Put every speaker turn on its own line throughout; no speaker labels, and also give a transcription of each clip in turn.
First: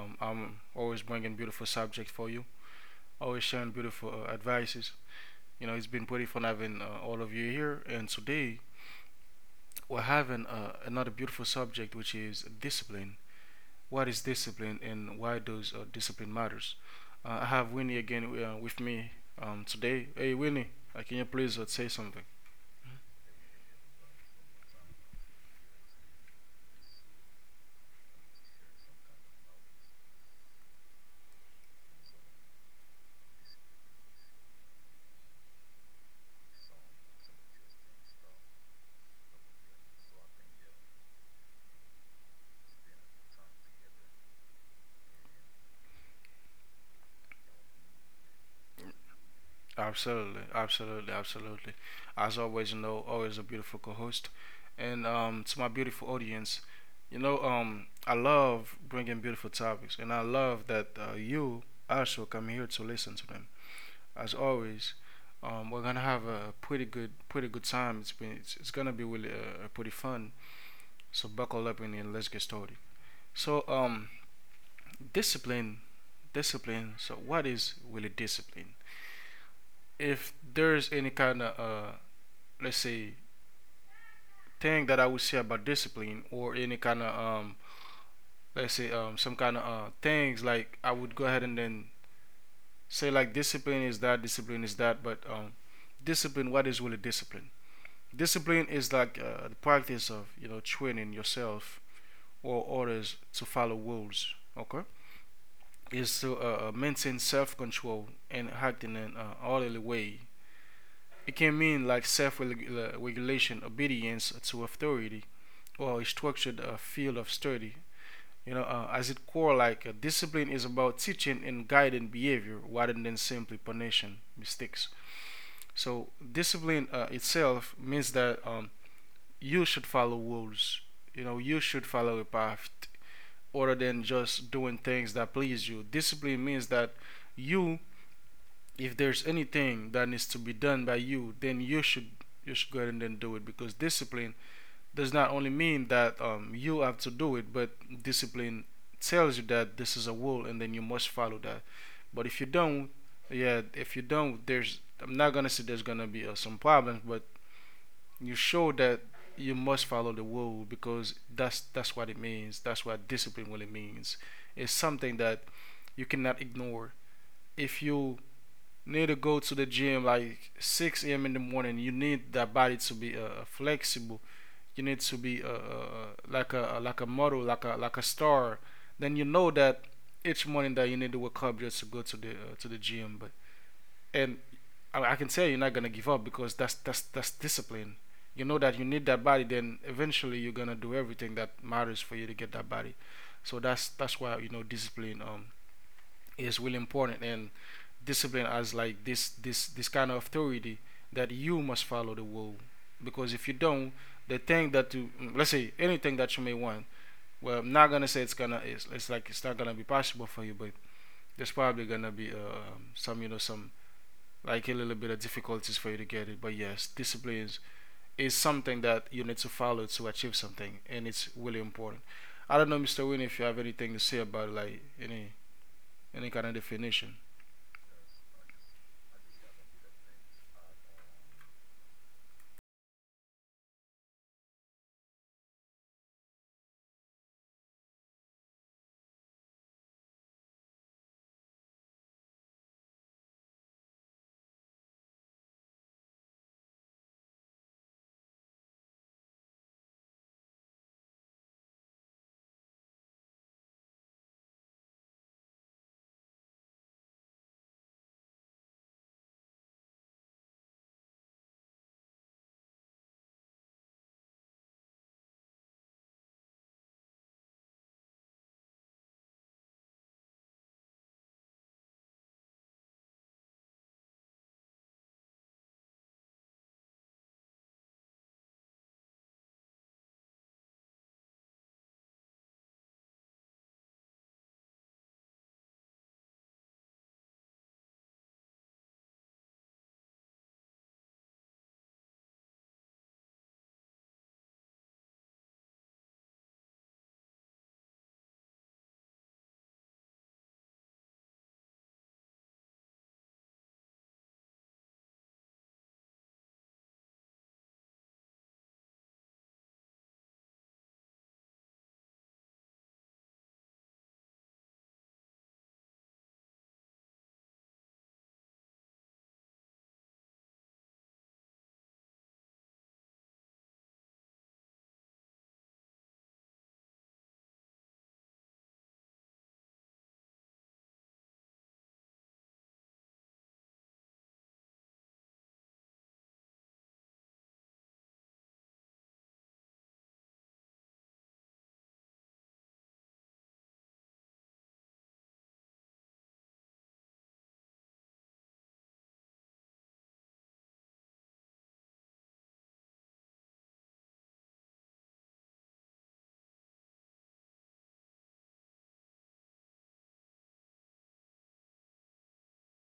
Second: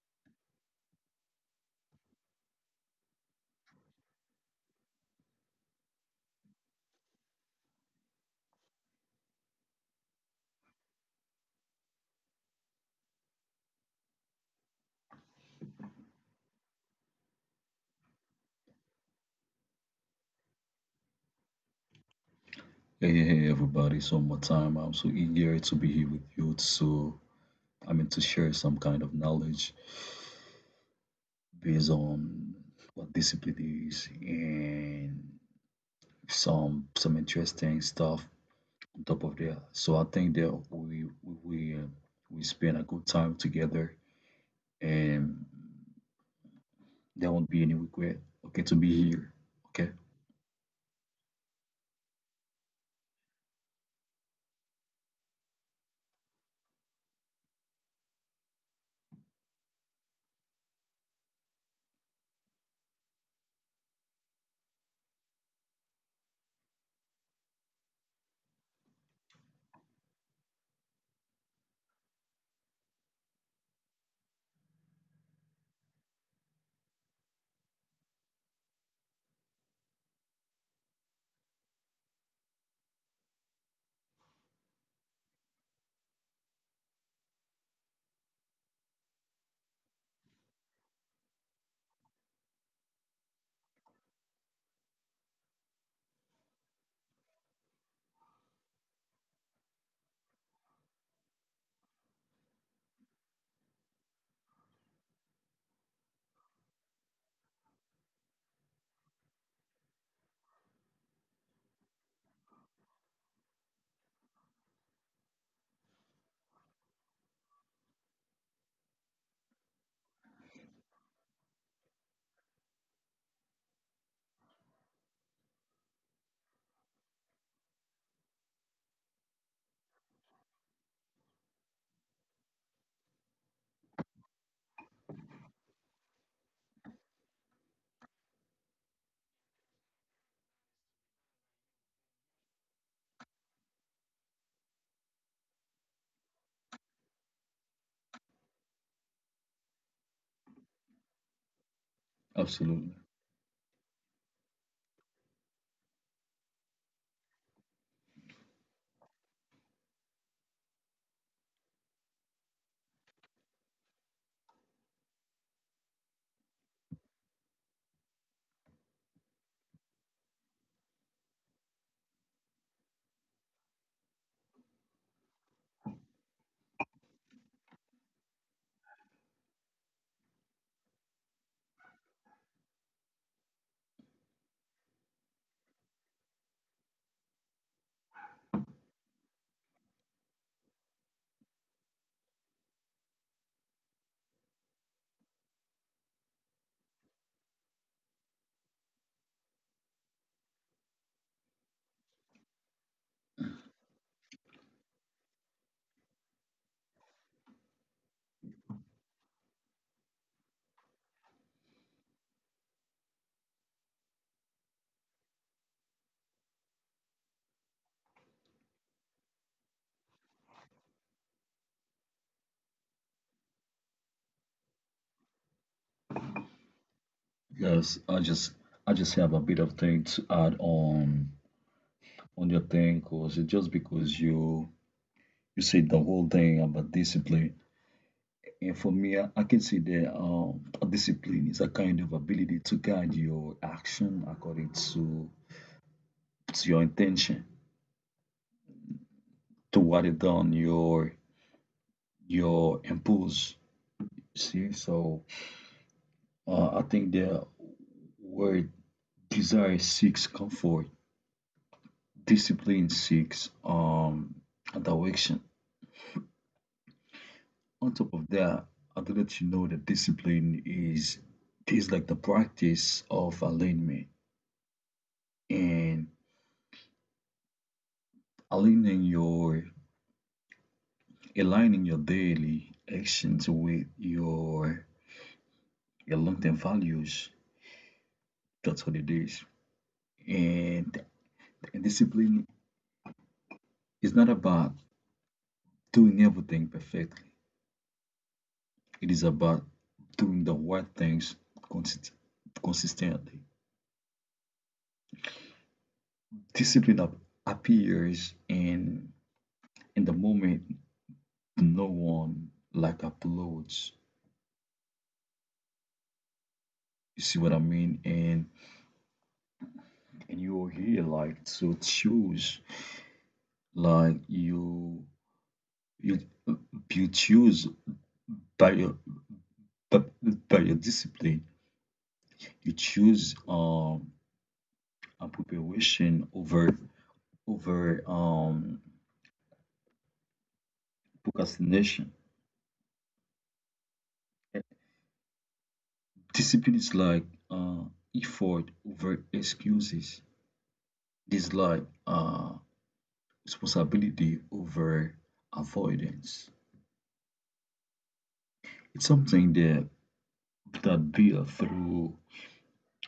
I'm always bringing beautiful subjects for you, always sharing beautiful advices. You know, it's been pretty fun having all of you here, and today we're having another beautiful subject, which is discipline. What is discipline, and why does discipline matters? I have Winnie again with me today. Hey, Winnie, can you please say something?
Hey, hey, hey, everybody, it's one more time. I'm so eager to be here with you. So, I mean, to share some kind of knowledge based on what discipline is and some interesting stuff on top of that. So, I think that we we spend a good time together and there won't be any regret, okay, to be here. Okay,
Absolutely, absolutely, absolutely. As always, you know, always a beautiful co-host, and to my beautiful audience, I love bringing beautiful topics, and I love that you also come here to listen to them. As always, we're gonna have a pretty good, pretty good time. It's gonna be really pretty fun. So buckle up and then let's get started. So, um, Discipline, discipline. So, what is really discipline? If there's any kind of let's say thing that I would say about discipline or any kind of let's say some kind of things like I would go ahead and then say like discipline is that but discipline, what is really discipline? Discipline is like the practice of, you know, training yourself or others to follow rules. Okay, is to maintain self-control and acting in an orderly way. It can mean like self-regulation, obedience to authority, well structured field of study. You know, as it core, like discipline is about teaching and guiding behavior rather than simply punishing mistakes. So discipline itself means that you should follow rules. You know, you should follow a path rather than just doing things that please you. Discipline means that you, if there's anything that needs to be done by you, then you should go ahead and then do it, because discipline does not only mean that you have to do it, but discipline tells you that this is a rule and then you must follow that. But if you don't,
absolutely.
yeah, if you don't, there's, I'm not gonna say there's gonna be some problems, but you show that you must follow the rule, because that's what it means. That's what discipline really means. It's something that you cannot ignore. If you need to go to the gym like 6 a.m. in the morning, you need that body to be flexible, you need to be like a model, like a star. Then you know that each morning that you need to wake up just to go to the gym. But and I can tell you're not gonna give up because that's discipline. You know that you need that body. Then eventually you're gonna do everything that matters for you to get that body. So that's why, you know, discipline is really important, and discipline as like this kind of authority that you must follow the rule. Because if you don't, the thing that you let's say anything that you may want, well, I'm not gonna say it's gonna it's like it's not gonna be possible for you, but there's probably gonna be some, you know, some like a little bit of difficulties for you to get it. But yes, is something that you need to follow to achieve something, and it's really important. I don't know, Mr. Winnie, if you have anything to say about like any kind of definition.
Yes, I just have a bit of thing to add on your thing because it's just because you said the whole thing about discipline. And for me, I can see that discipline is a kind of ability to guide your action according to your intention, to what it done, your impulse. See, so I think the word desire seeks comfort, discipline seeks direction. On top of that, I do let you know that discipline is like the practice of alignment and aligning your aligning your daily actions with your long-term values. That's what it is. And, and discipline is not about doing everything perfectly. It is about doing the right things consist- consistently. Discipline appears in the moment no one like uploads. You see what I mean? And you're here like to choose like you you choose by your by, by your discipline. You choose a preparation over over um procrastination. Discipline is like uh effort over excuses. This is like responsibility over avoidance. It's something that build through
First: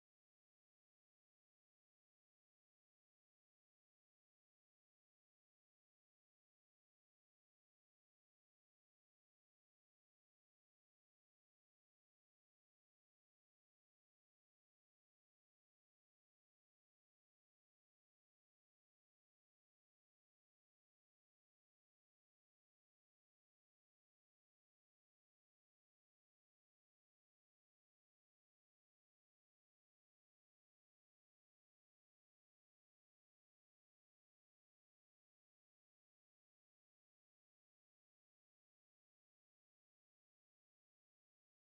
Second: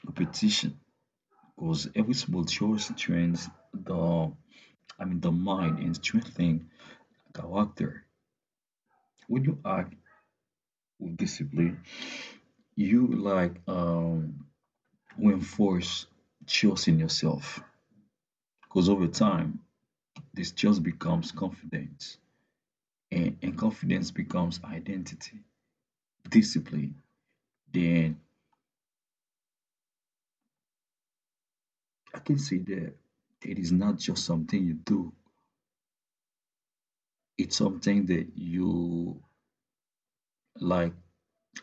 repetition, because every small choice trains the, I mean, the mind and strengthening character. When you act with discipline, you like reinforce trust in yourself, because over time, this trust becomes confidence, and confidence becomes identity, discipline. Then I can say that it is not just something you do, it's something that you like,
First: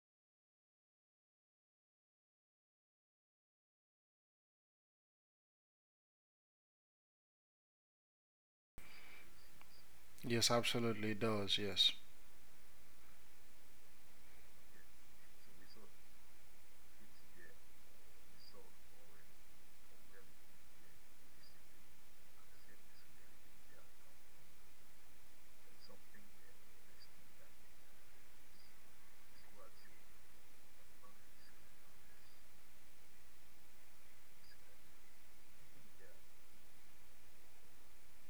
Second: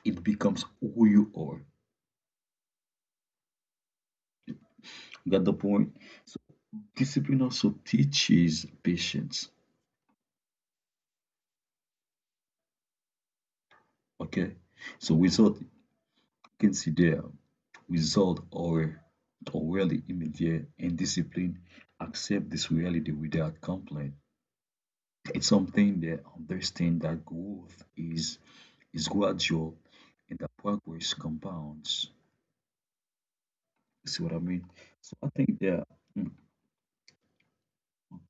it becomes who you are. Got the point? So discipline also teaches patience.
Yes, absolutely, it does. Yes.
Okay, so without consider, without our really immediate and discipline accept this reality without complaint. It's something that understand that growth is gradual and that progress compounds. You see what I mean? So I think that mm,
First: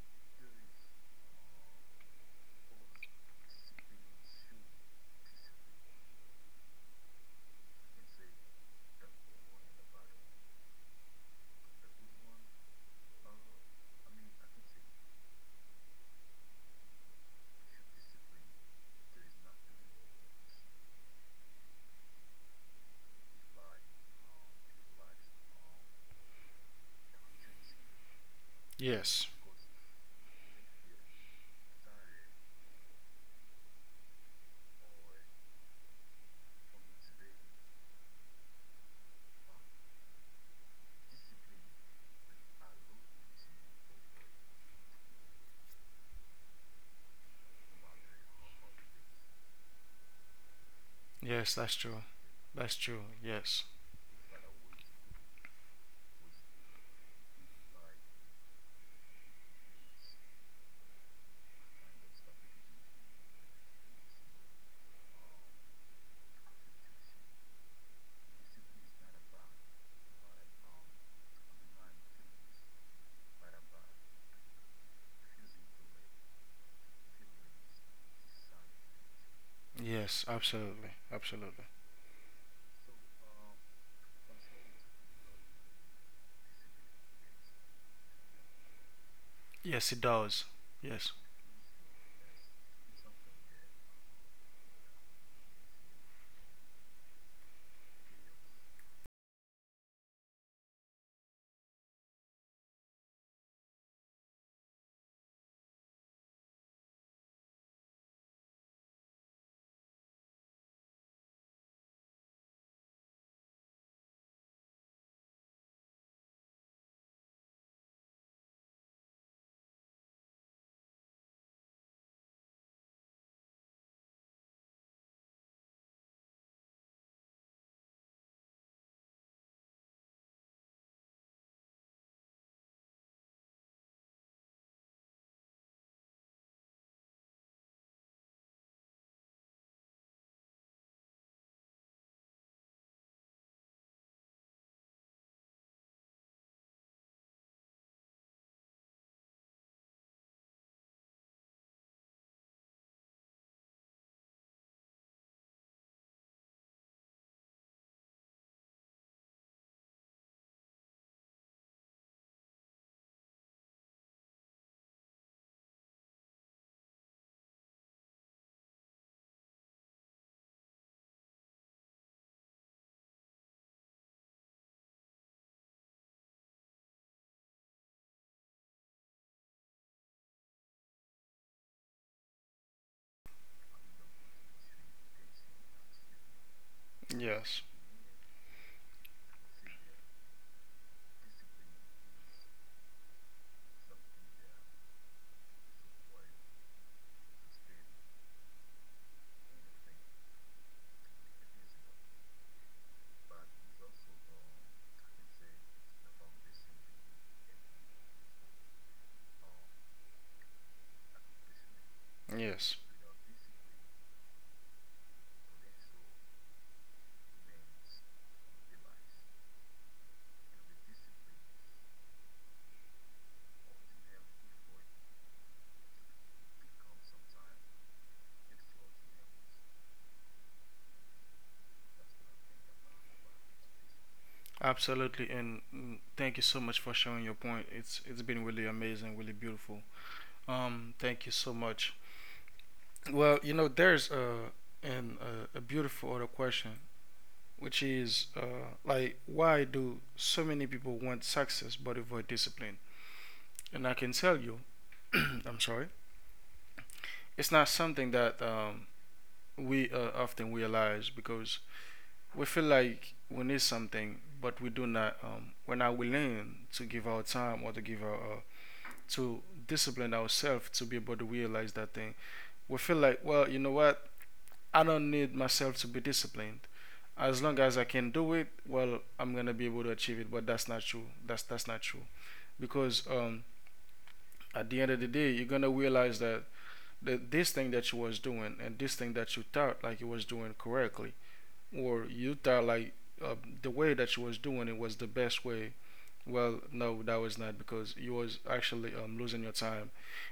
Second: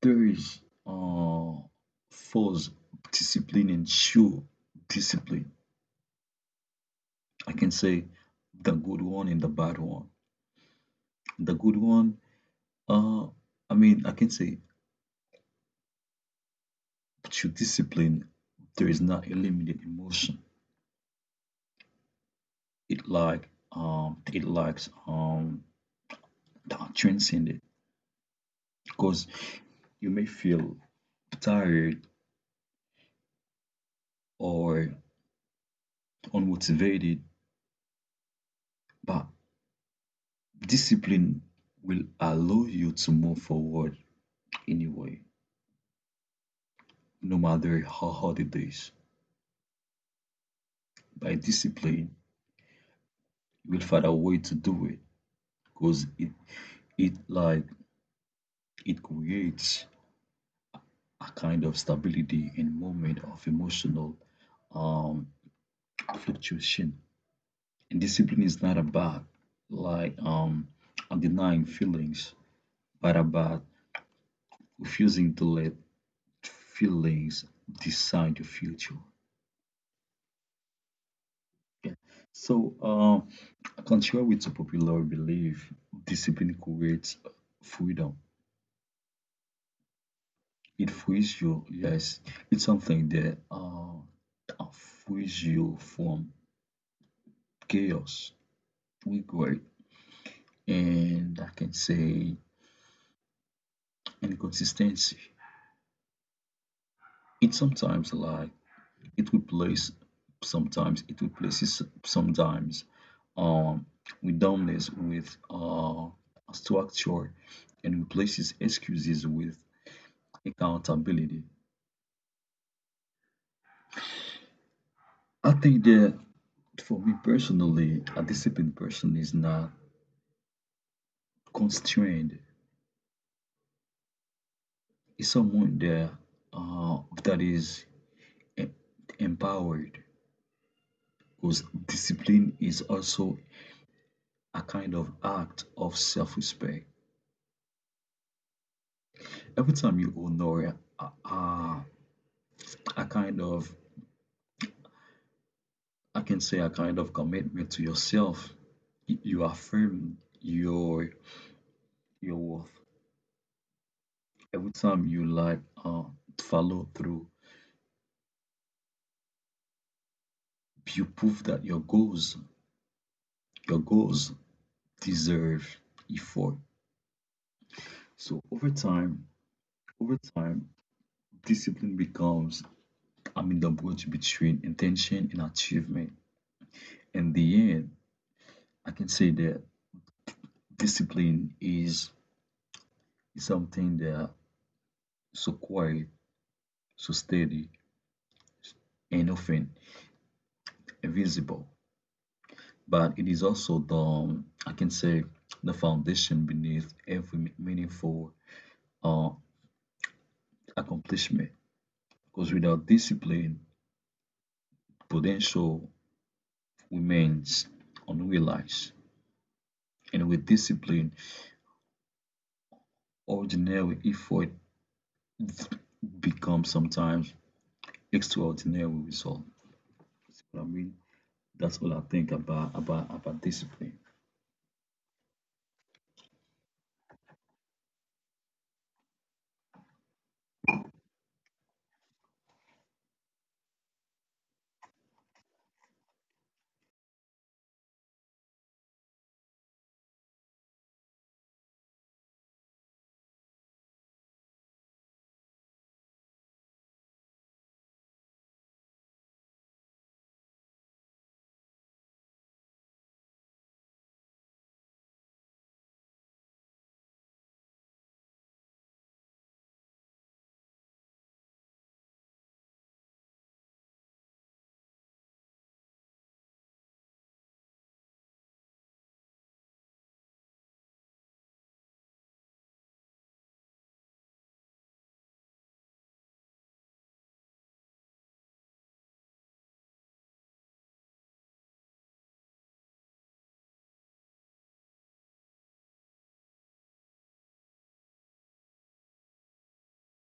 there is uh false discipline and true discipline. I can say the good one and the bad one. The good one, Uh, I mean, I can say through discipline, there is not eliminate emotion. It like it likes that transcend,
Yes.
because you may feel tired or unmotivated, but discipline will allow you to move forward anyway, no matter how hard it is. By
Yes, that's true.
discipline,
That's true. Yes.
you will find a way to do it, because it like it creates a kind of stability in moment of emotional um, fluctuation. And discipline is not about like denying feelings, but about refusing to let feelings decide your future.
Yes, absolutely. Absolutely.
So, contrary with the popular belief, discipline creates freedom.
Yes, it does.
It
Yes.
frees you, yes, it's something that frees you from chaos, regret, and I can say inconsistency. It sometimes like it will place it will places sometimes um with dumbness with structure, and replaces excuses with accountability. I think that for me personally, a disciplined person is not constrained. It's someone that is e- empowered, because discipline is also a kind of act of self-respect. Every time you honor a kind of, I can say a kind of commitment to yourself, you affirm your worth. Every time you like follow through, you prove that your goals deserve effort. So over time, discipline becomes, I mean, the bridge between intention and achievement. In
Yes.
the end, I can say that discipline is something that is so quiet, so steady, and often invisible, but it is also the, I can say, the foundation beneath every meaningful uh, accomplishment. Because
Yes.
without discipline, potential remains unrealized. And with discipline, ordinary effort becomes sometimes extraordinary result. See what I mean? That's all I think about discipline.
Absolutely. And thank you so much for sharing your point. It's been really amazing, really beautiful. Thank you so much. Well, you know, there's a an a beautiful other question, which is like, why do so many people want success but avoid discipline? And I can tell you, I'm sorry, it's not something that we often realize, because we feel like we need something, but we do not. We're not willing to give our time or to give our to discipline ourselves to be able to realize that thing. We feel like, well, you know what? I don't need myself to be disciplined. As long as I can do it, well, I'm gonna be able to achieve it. But that's not true. That's not true, because at the end of the day, you're gonna realize that this thing that you was doing and this thing that you thought like you was doing correctly, or you thought like uh, the way that you was doing it was the best way. Well, no, that was not, because you was actually losing your time.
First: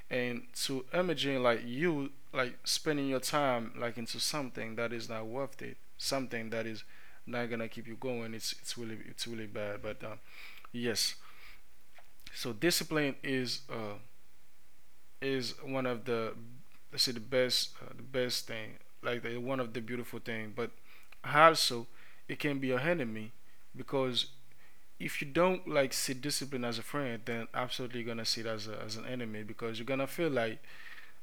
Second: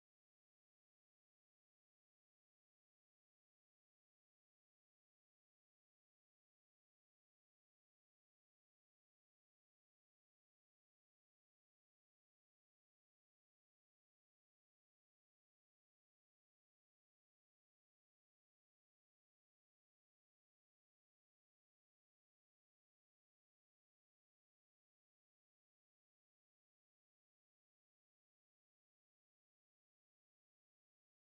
And to imagine like you like spending your time like into something that is not worth it, something that is not gonna keep you going, it's really bad. But yes, so discipline is one of the, let's say, the best thing, like the, one of the beautiful thing. But also, it can be your enemy, because if you don't like see discipline as a friend, then absolutely you're gonna see it as, a, as an enemy, because you're gonna feel like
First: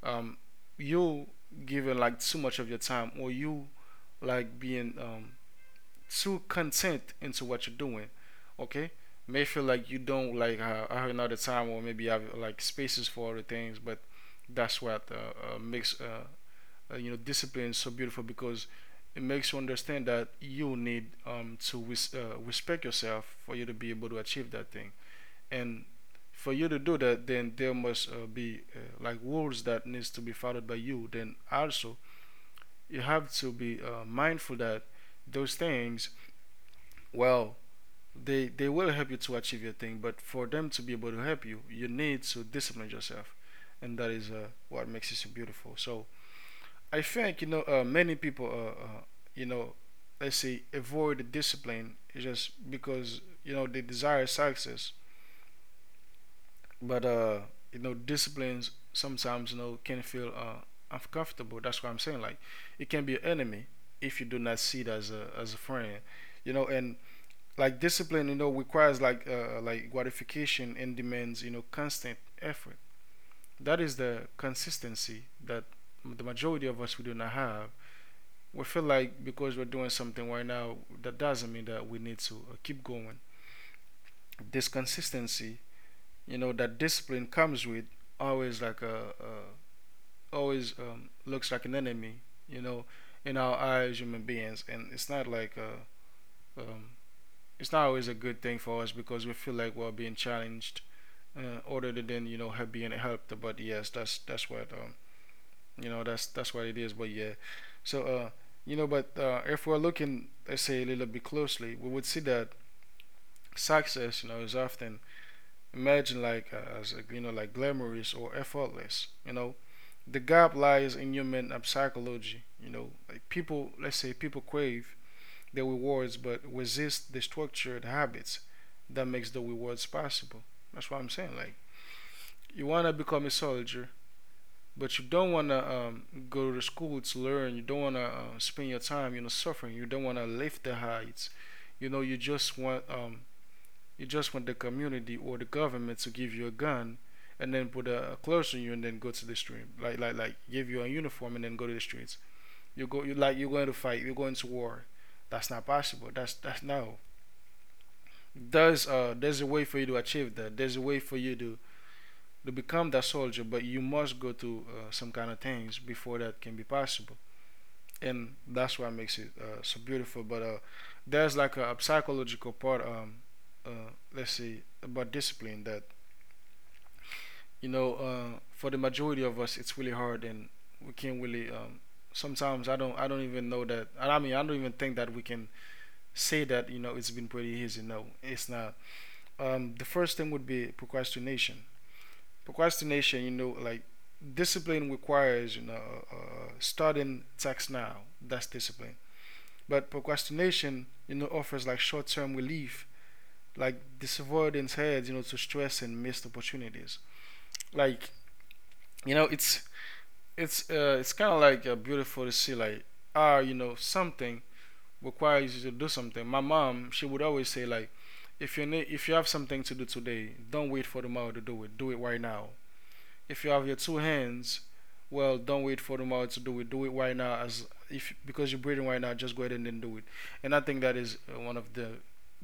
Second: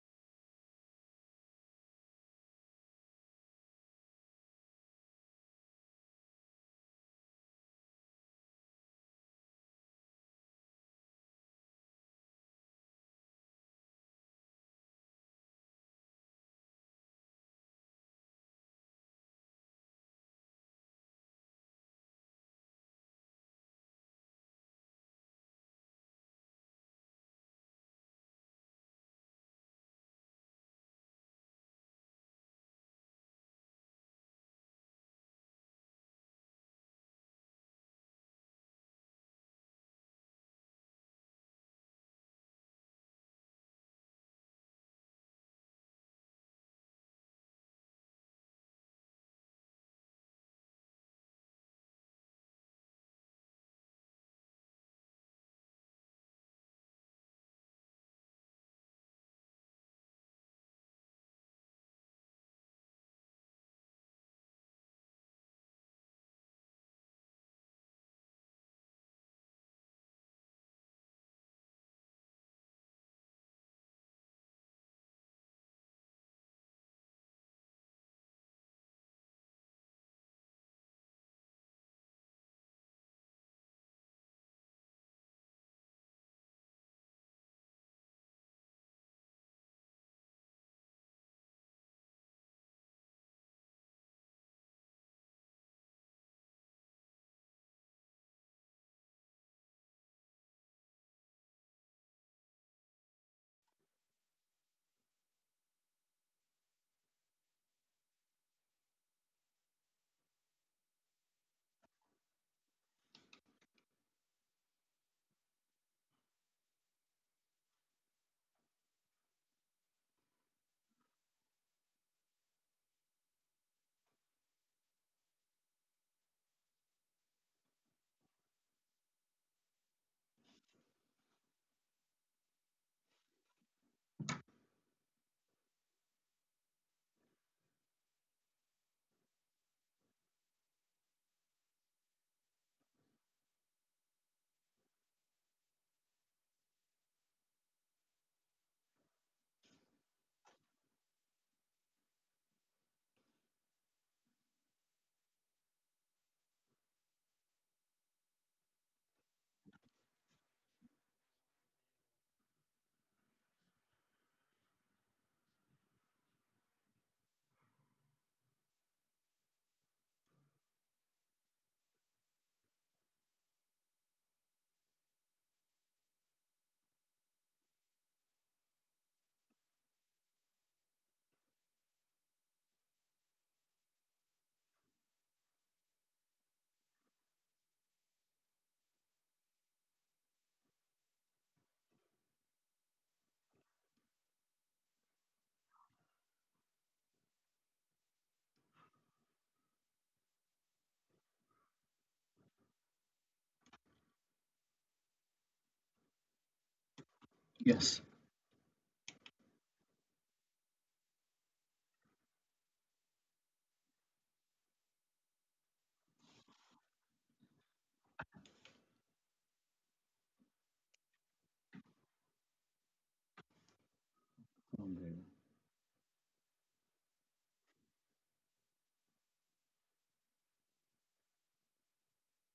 um, you giving like too much of your time, or you like being too content into what you're doing. Okay, may feel like you don't like have another time or maybe have like spaces for other things, but that's what makes you know, discipline is so beautiful, because it makes you understand that you need to respect yourself for you to be able to achieve that thing. And for you to do that, then there must be like rules that needs to be followed by you. Then also you have to be mindful that those things, well, they will help you to achieve your thing, but for them to be able to help you, you need to discipline yourself. And that is what makes it so beautiful. So I think, you know, many people you know, let's say, avoid the discipline just because, you know, they desire success, but you know, disciplines sometimes, you know, can feel uncomfortable. That's what I'm saying. Like it can be an enemy if you do not see it as a friend, you know. And like discipline, you know, requires like gratification and demands, you know, constant effort. That is the consistency that the majority of us we do not have. We feel like because we're doing something right now, that doesn't mean that we need to keep going. This consistency, you know, that discipline comes with, always like a always looks like an enemy, you know, in our eyes, human beings. And it's not like um, it's not always a good thing for us, because we feel like we're being challenged other than, you know, being helped. But yes, that's what you know, that's what it is. But yeah, so you know, but if we're looking, let's say, a little bit closely, we would see that success, you know, is often imagined like as like, you know, like glamorous or effortless. You know, the gap lies in human psychology. You know, like people, let's say, people crave the rewards but resist the structured habits that makes the rewards possible. That's what I'm saying. Like you wanna become a soldier. But you don't want to go to school to learn. You don't want to spend your time, you know, suffering. You don't want to lift the heights. You know, you just want the community or the government to give you a gun, and then put a clothes on you, and then go to the street. Like give you a uniform and then go to the streets. You go, you're going to fight. You're going to war. That's not possible. That's no. There's a way for you to achieve that. There's a way for you to become that soldier, but you must go through some kind of things before that can be possible. And that's what makes it so beautiful. But there's like a psychological part, uh, let's see, about discipline that, you know, for the majority of us, it's really hard, and we can't really. Sometimes I don't even know that. I mean, I don't even think that we can say that. You know, it's been pretty easy. No, it's not. The first thing would be procrastination. Procrastination, you know, like discipline requires, you know, starting tasks now. That's discipline. But procrastination, you know, offers like short-term relief, like disavoidance heads, you know, to stress and missed opportunities.
Yes.
Like, you know, it's kind of like beautiful to see, like you know, something requires you to do something. My mom, she would always say, like, if you need, if you have something to do today, don't wait for tomorrow to do it. Do it right now. If you have your two hands, well, don't wait for tomorrow to do it. Do it right now, as if because you're breathing right now, just go ahead and then do it. And I think that is one of the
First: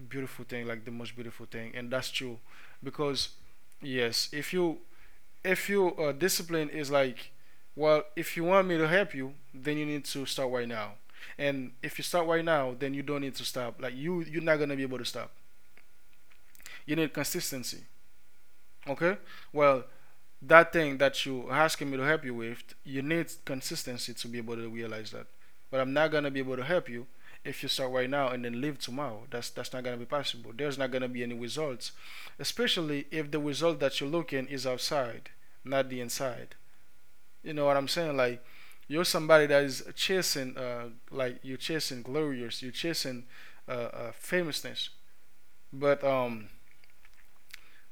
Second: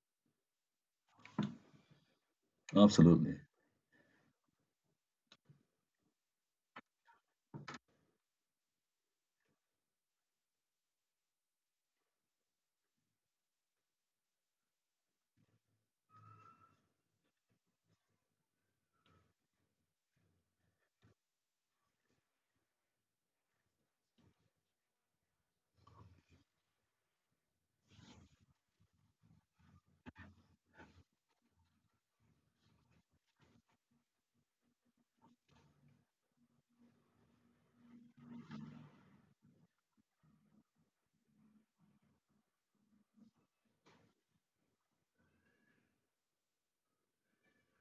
beautiful thing, like the most beautiful thing, and that's true, because
Absolutely.
yes, if you discipline is like, well, if you want me to help you, then you need to start right now. And if you start right now, then you don't need to stop. Like you, you're not gonna be able to stop. You need consistency. Okay. Well, that thing that you asking me to help you with, you need consistency to be able to realize that. But I'm not gonna be able to help you if you start right now and then leave tomorrow. That's not gonna be possible. There's not gonna be any results, especially if the result that you're looking is outside, not the inside. You know what I'm saying? Like you're somebody that is chasing, like you're chasing glorious, you're chasing famousness, but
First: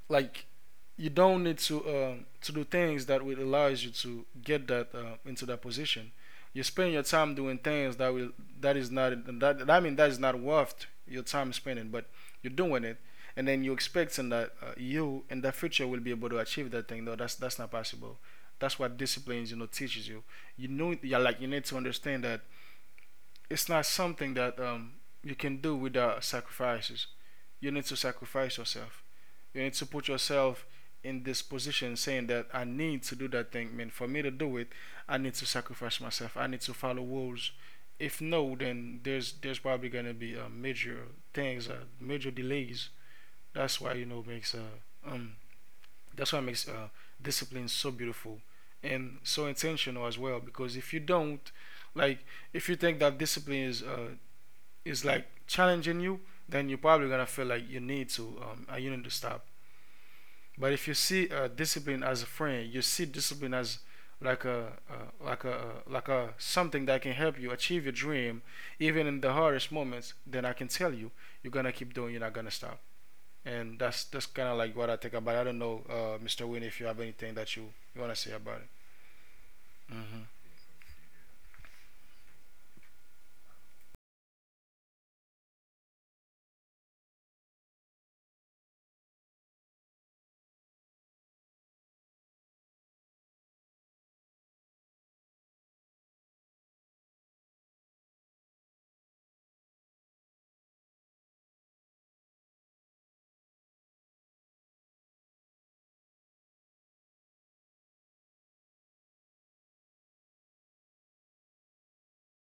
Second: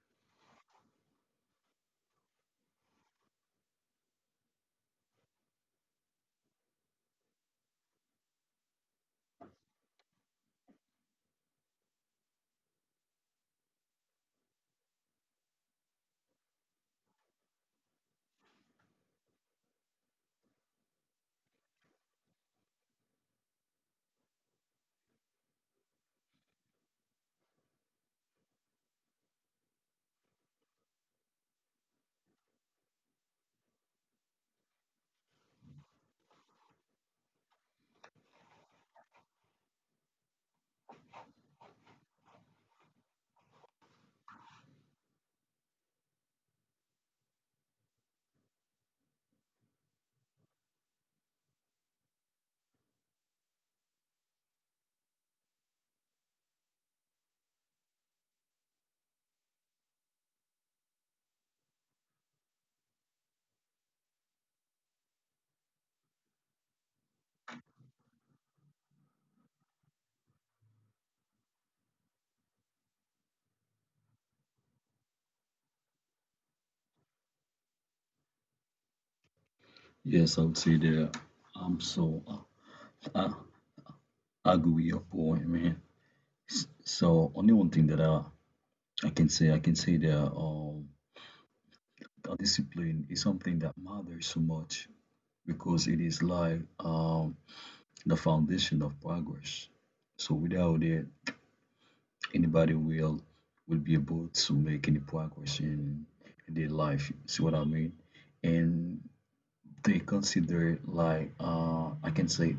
like you don't need to do things that will allow you to get that into that position. You spend your time doing things that will that is not that, I mean, that is not worth your time spending, but you're doing it, and then you're expecting that you in the future will be able to achieve that thing. No, that's not possible. That's what disciplines, you know, teaches you. You know, yeah, like you need to understand that it's not something that you can do without sacrifices. You need to sacrifice yourself, you need to put yourself in this position saying that I need to do that thing. I mean, for me to do it, I need to sacrifice myself. I need to follow rules. If no, then there's probably gonna be major things, major delays. That's why you know makes um that's why makes discipline so beautiful and so intentional as well. Because if you don't, like, if you think that discipline is like challenging you, then you're probably gonna feel like you need to stop. But if you see discipline as a friend, you see discipline as like a something that can help you achieve your dream, even in the hardest moments. Then I can tell you, you're gonna keep doing. You're not gonna stop. And that's kind of like what I think about. It. I don't know, Mr. Win, if you have anything that you wanna say about it. Mm-hmm.
Yes, I would say that I'm so, I, I agree with your point, man. So only one thing that I, I can say that discipline is something that matters so much, because it is like the foundation of progress. So without it, anybody will be able to make any progress in their life. See what I mean? And they consider like I can say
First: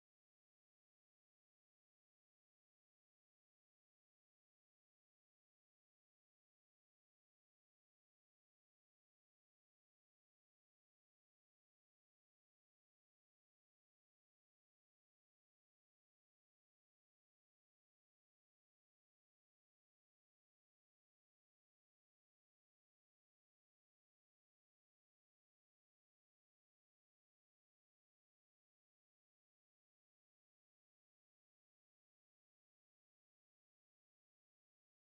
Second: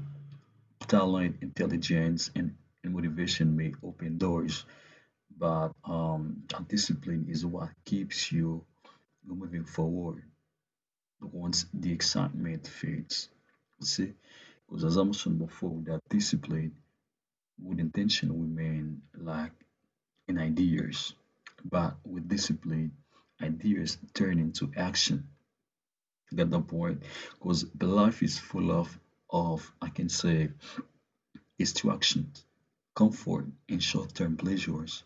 talent, intelligence, and motivation may open doors, but discipline is what keeps you moving forward once the excitement fades. You see, because as I mentioned before, that discipline with intention remain like in ideas, but with discipline, ideas turn into action. Get the point? Because the life is full of I can say distraction, comfort, and short-term pleasures,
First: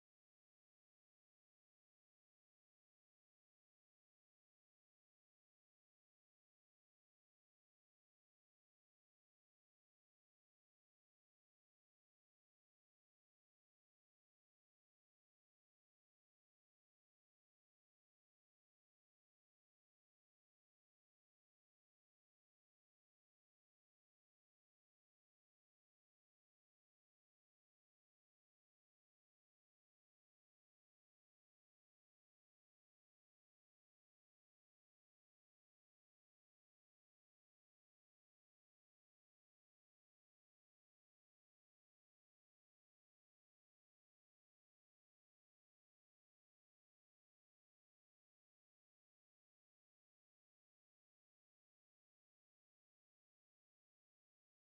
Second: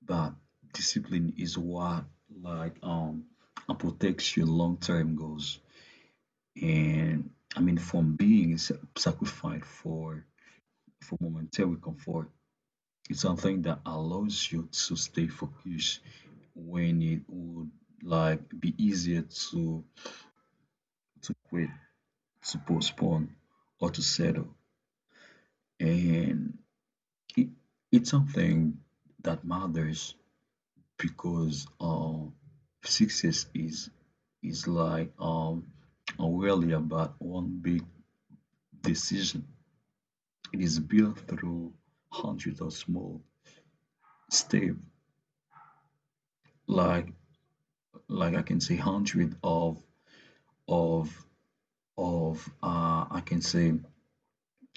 but discipline is what like protects your long-term goals and I mean from being sacrificed for momentary comfort. It's something that allows you to stay focused when it would like be easier to quit, to postpone, or to settle. And it, it's something that matters because success is like really about one big decision. It is built through hundreds of small steps, like I can say hundred of of I can say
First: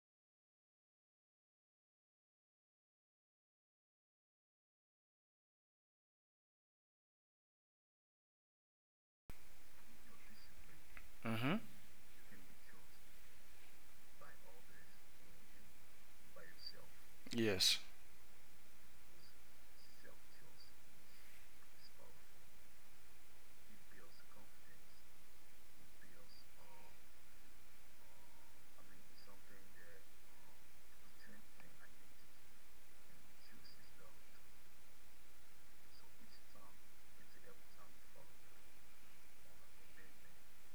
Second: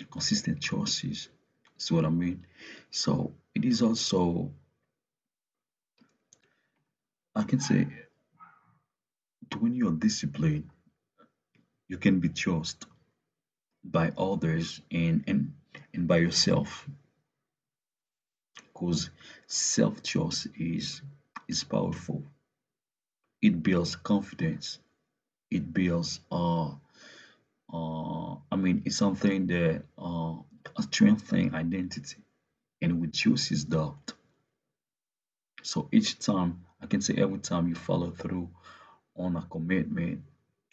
consistent choices. That's what I mean. So it is also I can say when you're disciplined,
Mm-hmm.
you can be trusted by others and by yourself,
Yes.
because self-trust is powerful. It builds confidence. It builds I mean it's something that strengthens identity and reduces doubt. So each time, I can say every time you follow through on a commitment,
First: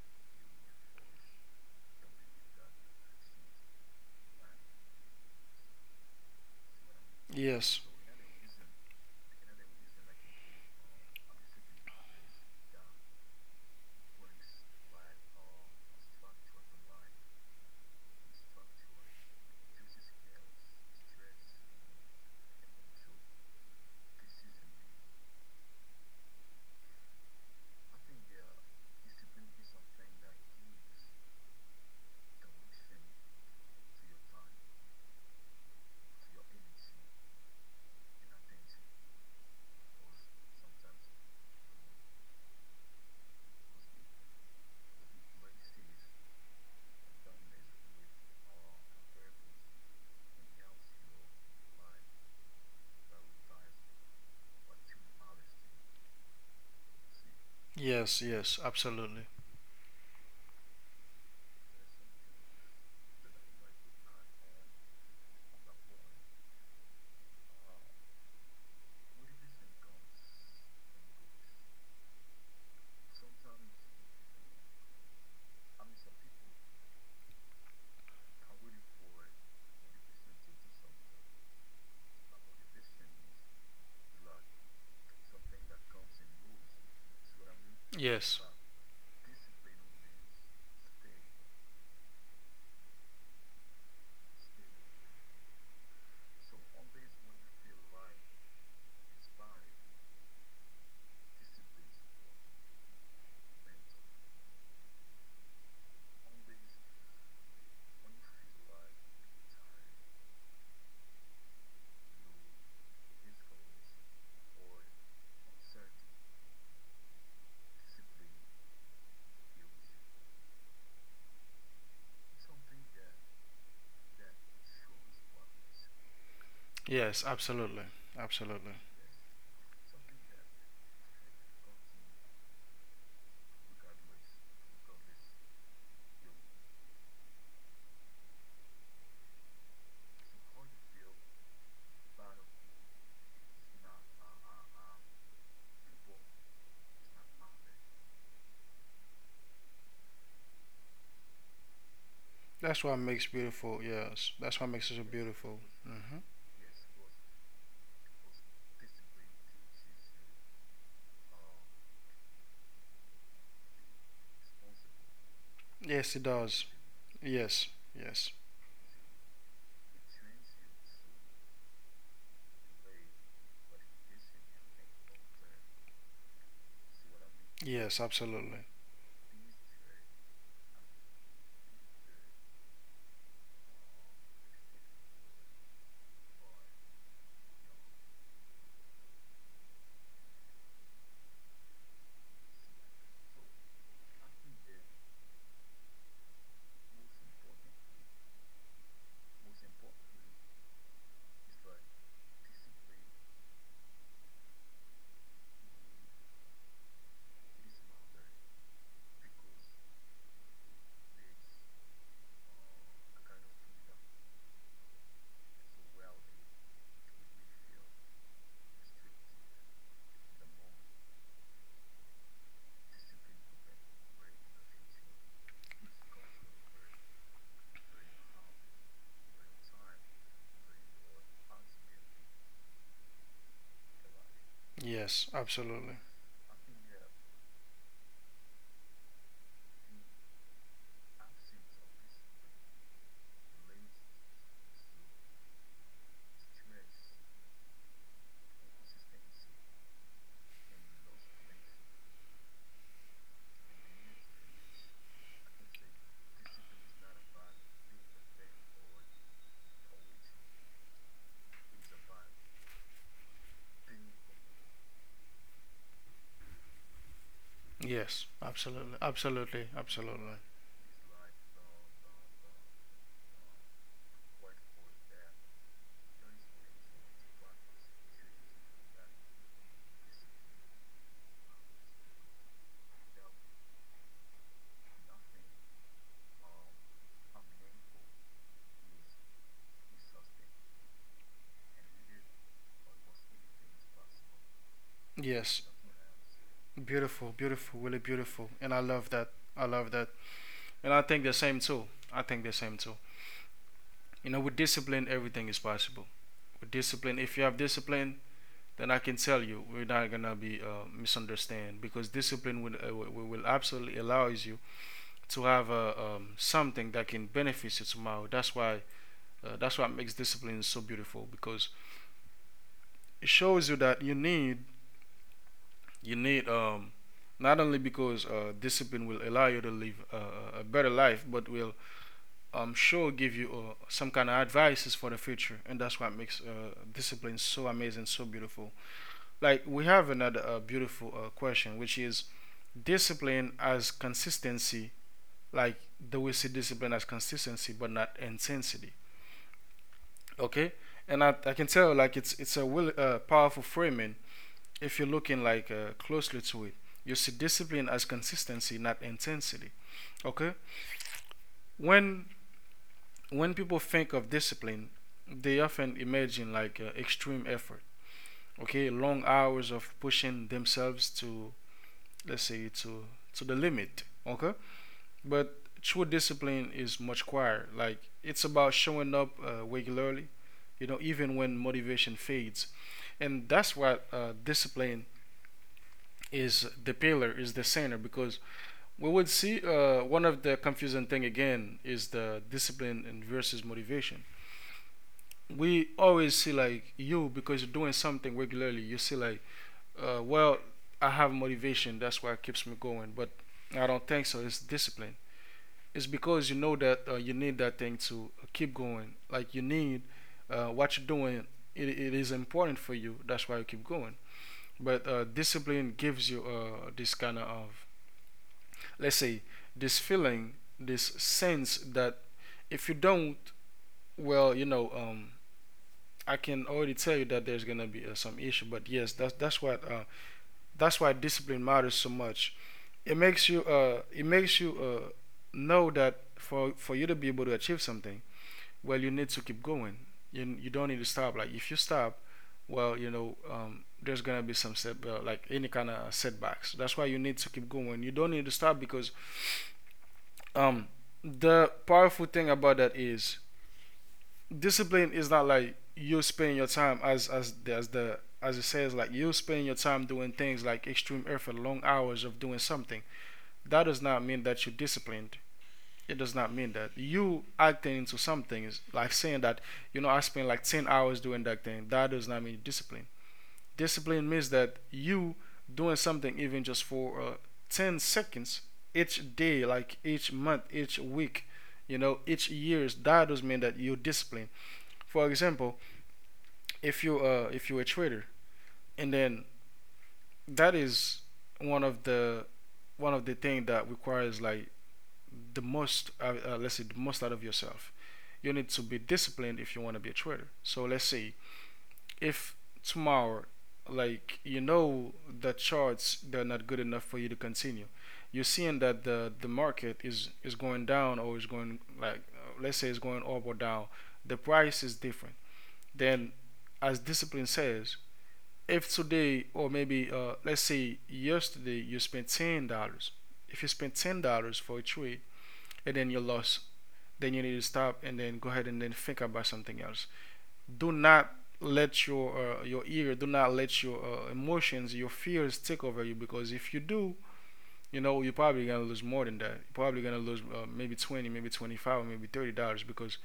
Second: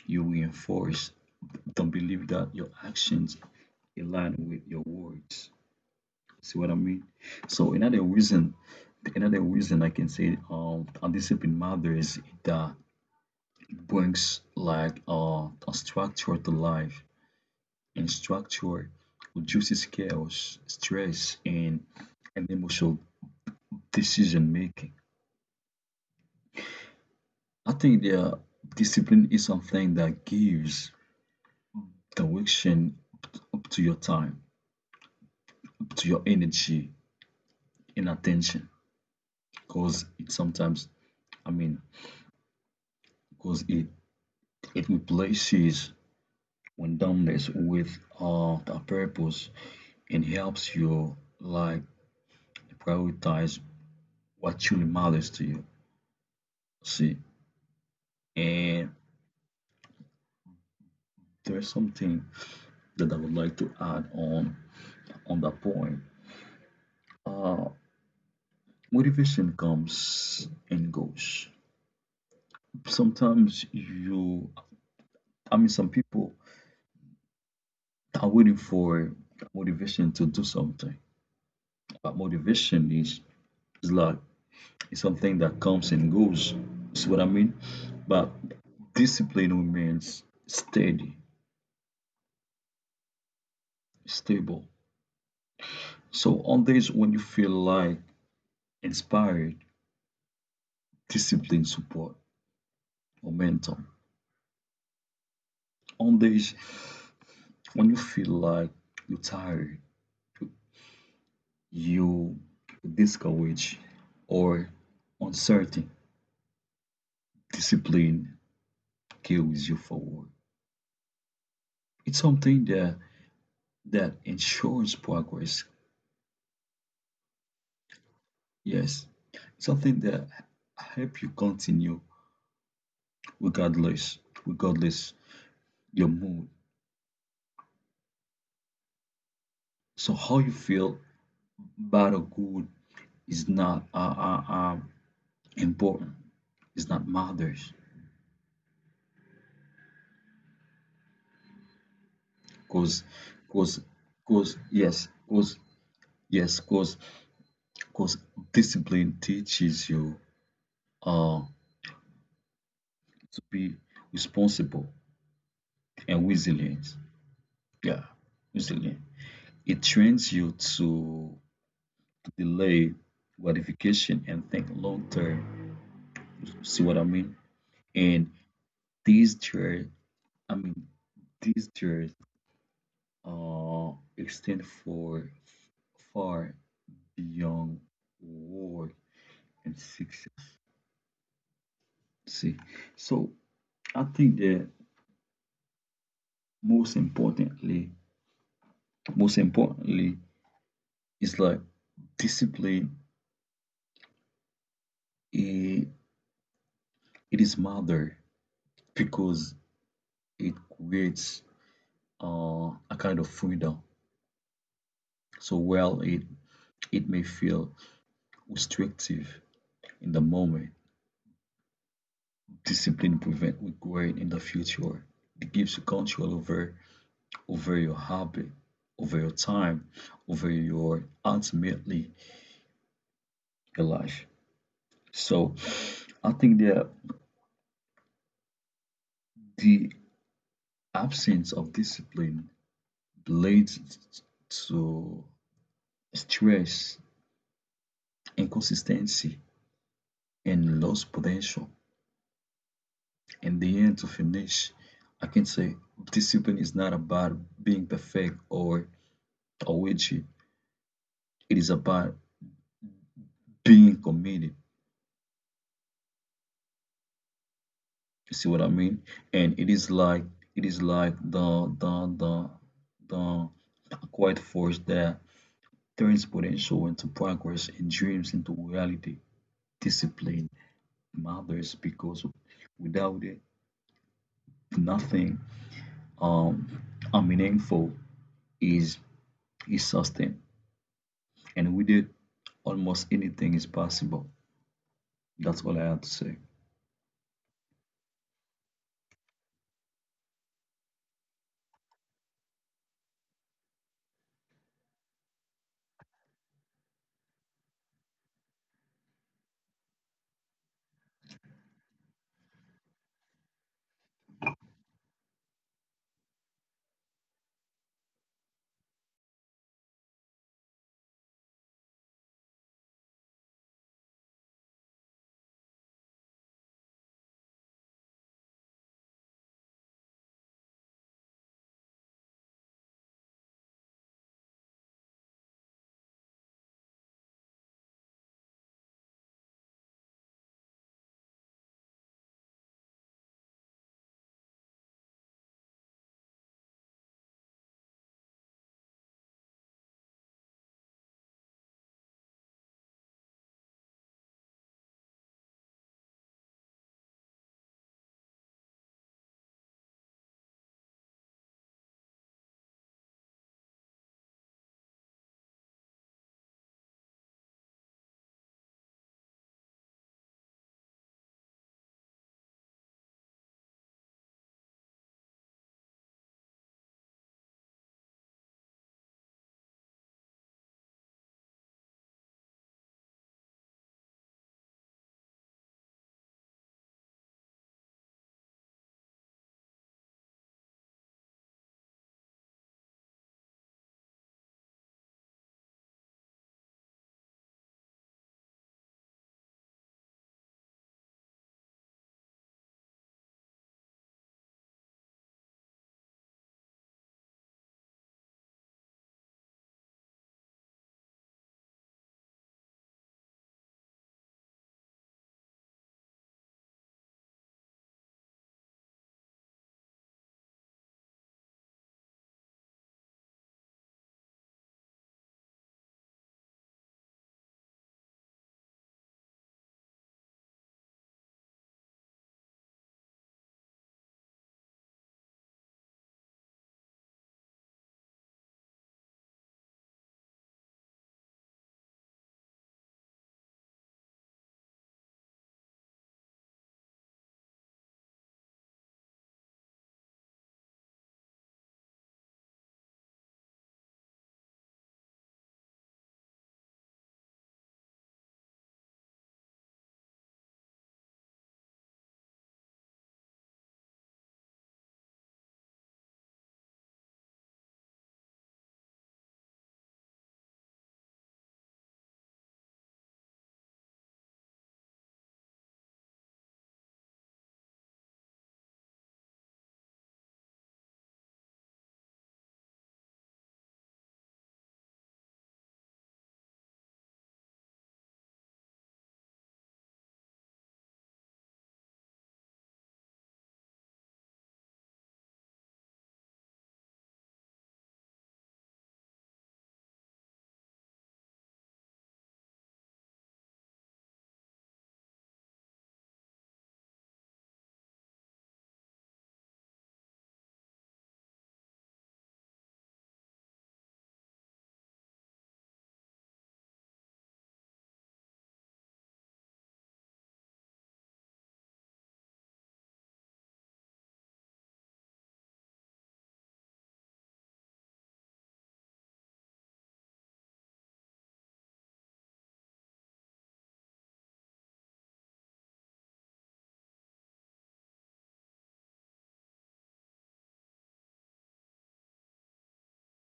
you reinforce the belief that your actions align with your words. See what I mean? So
Yes.
another reason I can say a discipline matters is that it brings like a structure to life, and structure reduces chaos, stress, and emotional decision making. I think the discipline is something that gives direction up to your time, up to your energy and attention, because it sometimes, I mean, because it replaces when done this with the purpose, it helps you like prioritize what truly matters to you. See,
Yes. Yes.
and
Absolutely.
there's something that I would like to add on that point. Uh, Motivation comes and goes. Sometimes you, I mean, some people are waiting for motivation to do something, but motivation is like it's something that comes and goes. See what I mean? But
Yes.
discipline remains steady, stable. So on days when you feel like inspired, discipline support momentum. On days when you feel like you're tired, you discouraged, or uncertain, discipline carries you forward. It's something that ensures progress.
Yes. Absolutely. Absolutely.
Yes, it's something that help you continue regardless regardless your mood, so how you feel bad or good is not important, it's not matters,
That's what
because
makes
because
beautiful. Yes.
because
That's what makes it
yes
so
because
beautiful. Mm-hmm.
yes because discipline teaches you uh to be responsible
Yes, it
and
does.
resilient,
Yes,
yeah,
yes,
resilient. It trains you to delay gratification and think long term. See what I mean?
yes,
And
absolutely.
these tra- I mean, these threats uh, extend for far beyond war and success. See, so I think that most importantly, most importantly, is like discipline. It, it is mother, because it creates a kind of freedom. So while it may feel restrictive in the moment, discipline prevent regret in the future. It gives you control over your habit, over your time, over your ultimately your life.
Yes,
So
absolutely.
I think that the absence of discipline leads to stress, inconsistency, and lost potential. In the end, to finish, I can say discipline is not about being perfect or rigid. It is about being committed.
Yes,
You see what I mean?
absolutely,
And
absolutely, absolutely.
it is like the quiet force that turns potential into progress and dreams into reality. Discipline matters because without it, nothing um meaningful is is sustained. And with it, almost anything is possible. That's
Yes,
all I have to say.
beautiful, beautiful, really beautiful. And I love that. I love that. And I think the same too. I think the same too. You know, with discipline, everything is possible. With discipline, if you have discipline, then I can tell you we're not gonna be misunderstand because discipline will, will absolutely allows you to have something that can benefit you tomorrow. That's why. That's what makes discipline so beautiful because it shows you that you need you need um, not only because discipline will allow you to live a better life, but will, I'm sure, give you some kind of advices for the future, and that's what makes discipline so amazing, so beautiful. Like we have another beautiful question, which is discipline as consistency. Like, do we see discipline as consistency, but not intensity? Okay. And I can tell, like, it's it's a powerful framing if you're looking like closely to it. You see discipline as consistency, not intensity. Okay. when when people think of discipline, they often imagine like extreme effort. Okay, long hours of pushing themselves to, let's say, to the limit, okay? But true discipline is much quieter. Like, it's about showing up regularly, you know, even when motivation fades. And that's what discipline is, the pillar, is the center. Because we would see one of the confusing thing again is the discipline and versus motivation. We always see, like, you because you're doing something regularly, you see like, well, I have motivation, that's what keeps me going, but I don't think so. It's discipline. It's because you know that you need that thing to keep going. Like you need what you're doing, it is important for you, that's why you keep going. But discipline gives you this kind of, let's say, this feeling, this sense that if you don't, well, you know, I can already tell you that there's gonna be some issue. But yes, that's why discipline matters so much. It makes you know that for you to be able to achieve something, well, you need to keep going. You don't need to stop. Like if you stop, well, you know, there's gonna be some set like any kind of setbacks. That's why you need to keep going. You don't need to stop because, um, the powerful thing about that is discipline is not like you spend your time as the, as the as it says, like you spend your time doing things like extreme effort, long hours of doing something. That does not mean that you're disciplined. It does not mean that you acting into something, is like saying that, you know, I spent like 10 hours doing that thing. That does not mean discipline. Discipline means that you doing something even just for 10 seconds each day, like each month, each week, you know, each years, that does mean that you're disciplined. For example, if you if you're a trader, and then that is one of the things that requires like the most let's say the most out of yourself. You need to be disciplined if you want to be a trader. So let's say if tomorrow, like, you know, the charts, they're not good enough for you to continue, you're seeing that the market is going down or is going like, let's say it's going up or down, the price is different. Then, as discipline says, if today, or maybe, let's say yesterday you spent $10, if you spent $10 for a trade, and then you lost, then you need to stop and then go ahead and then think about something else. Do not let your do not let your emotions, your fears take over you, because if you do, you know you're probably gonna lose more than that. You're probably gonna lose maybe 20, maybe 25, maybe $30 because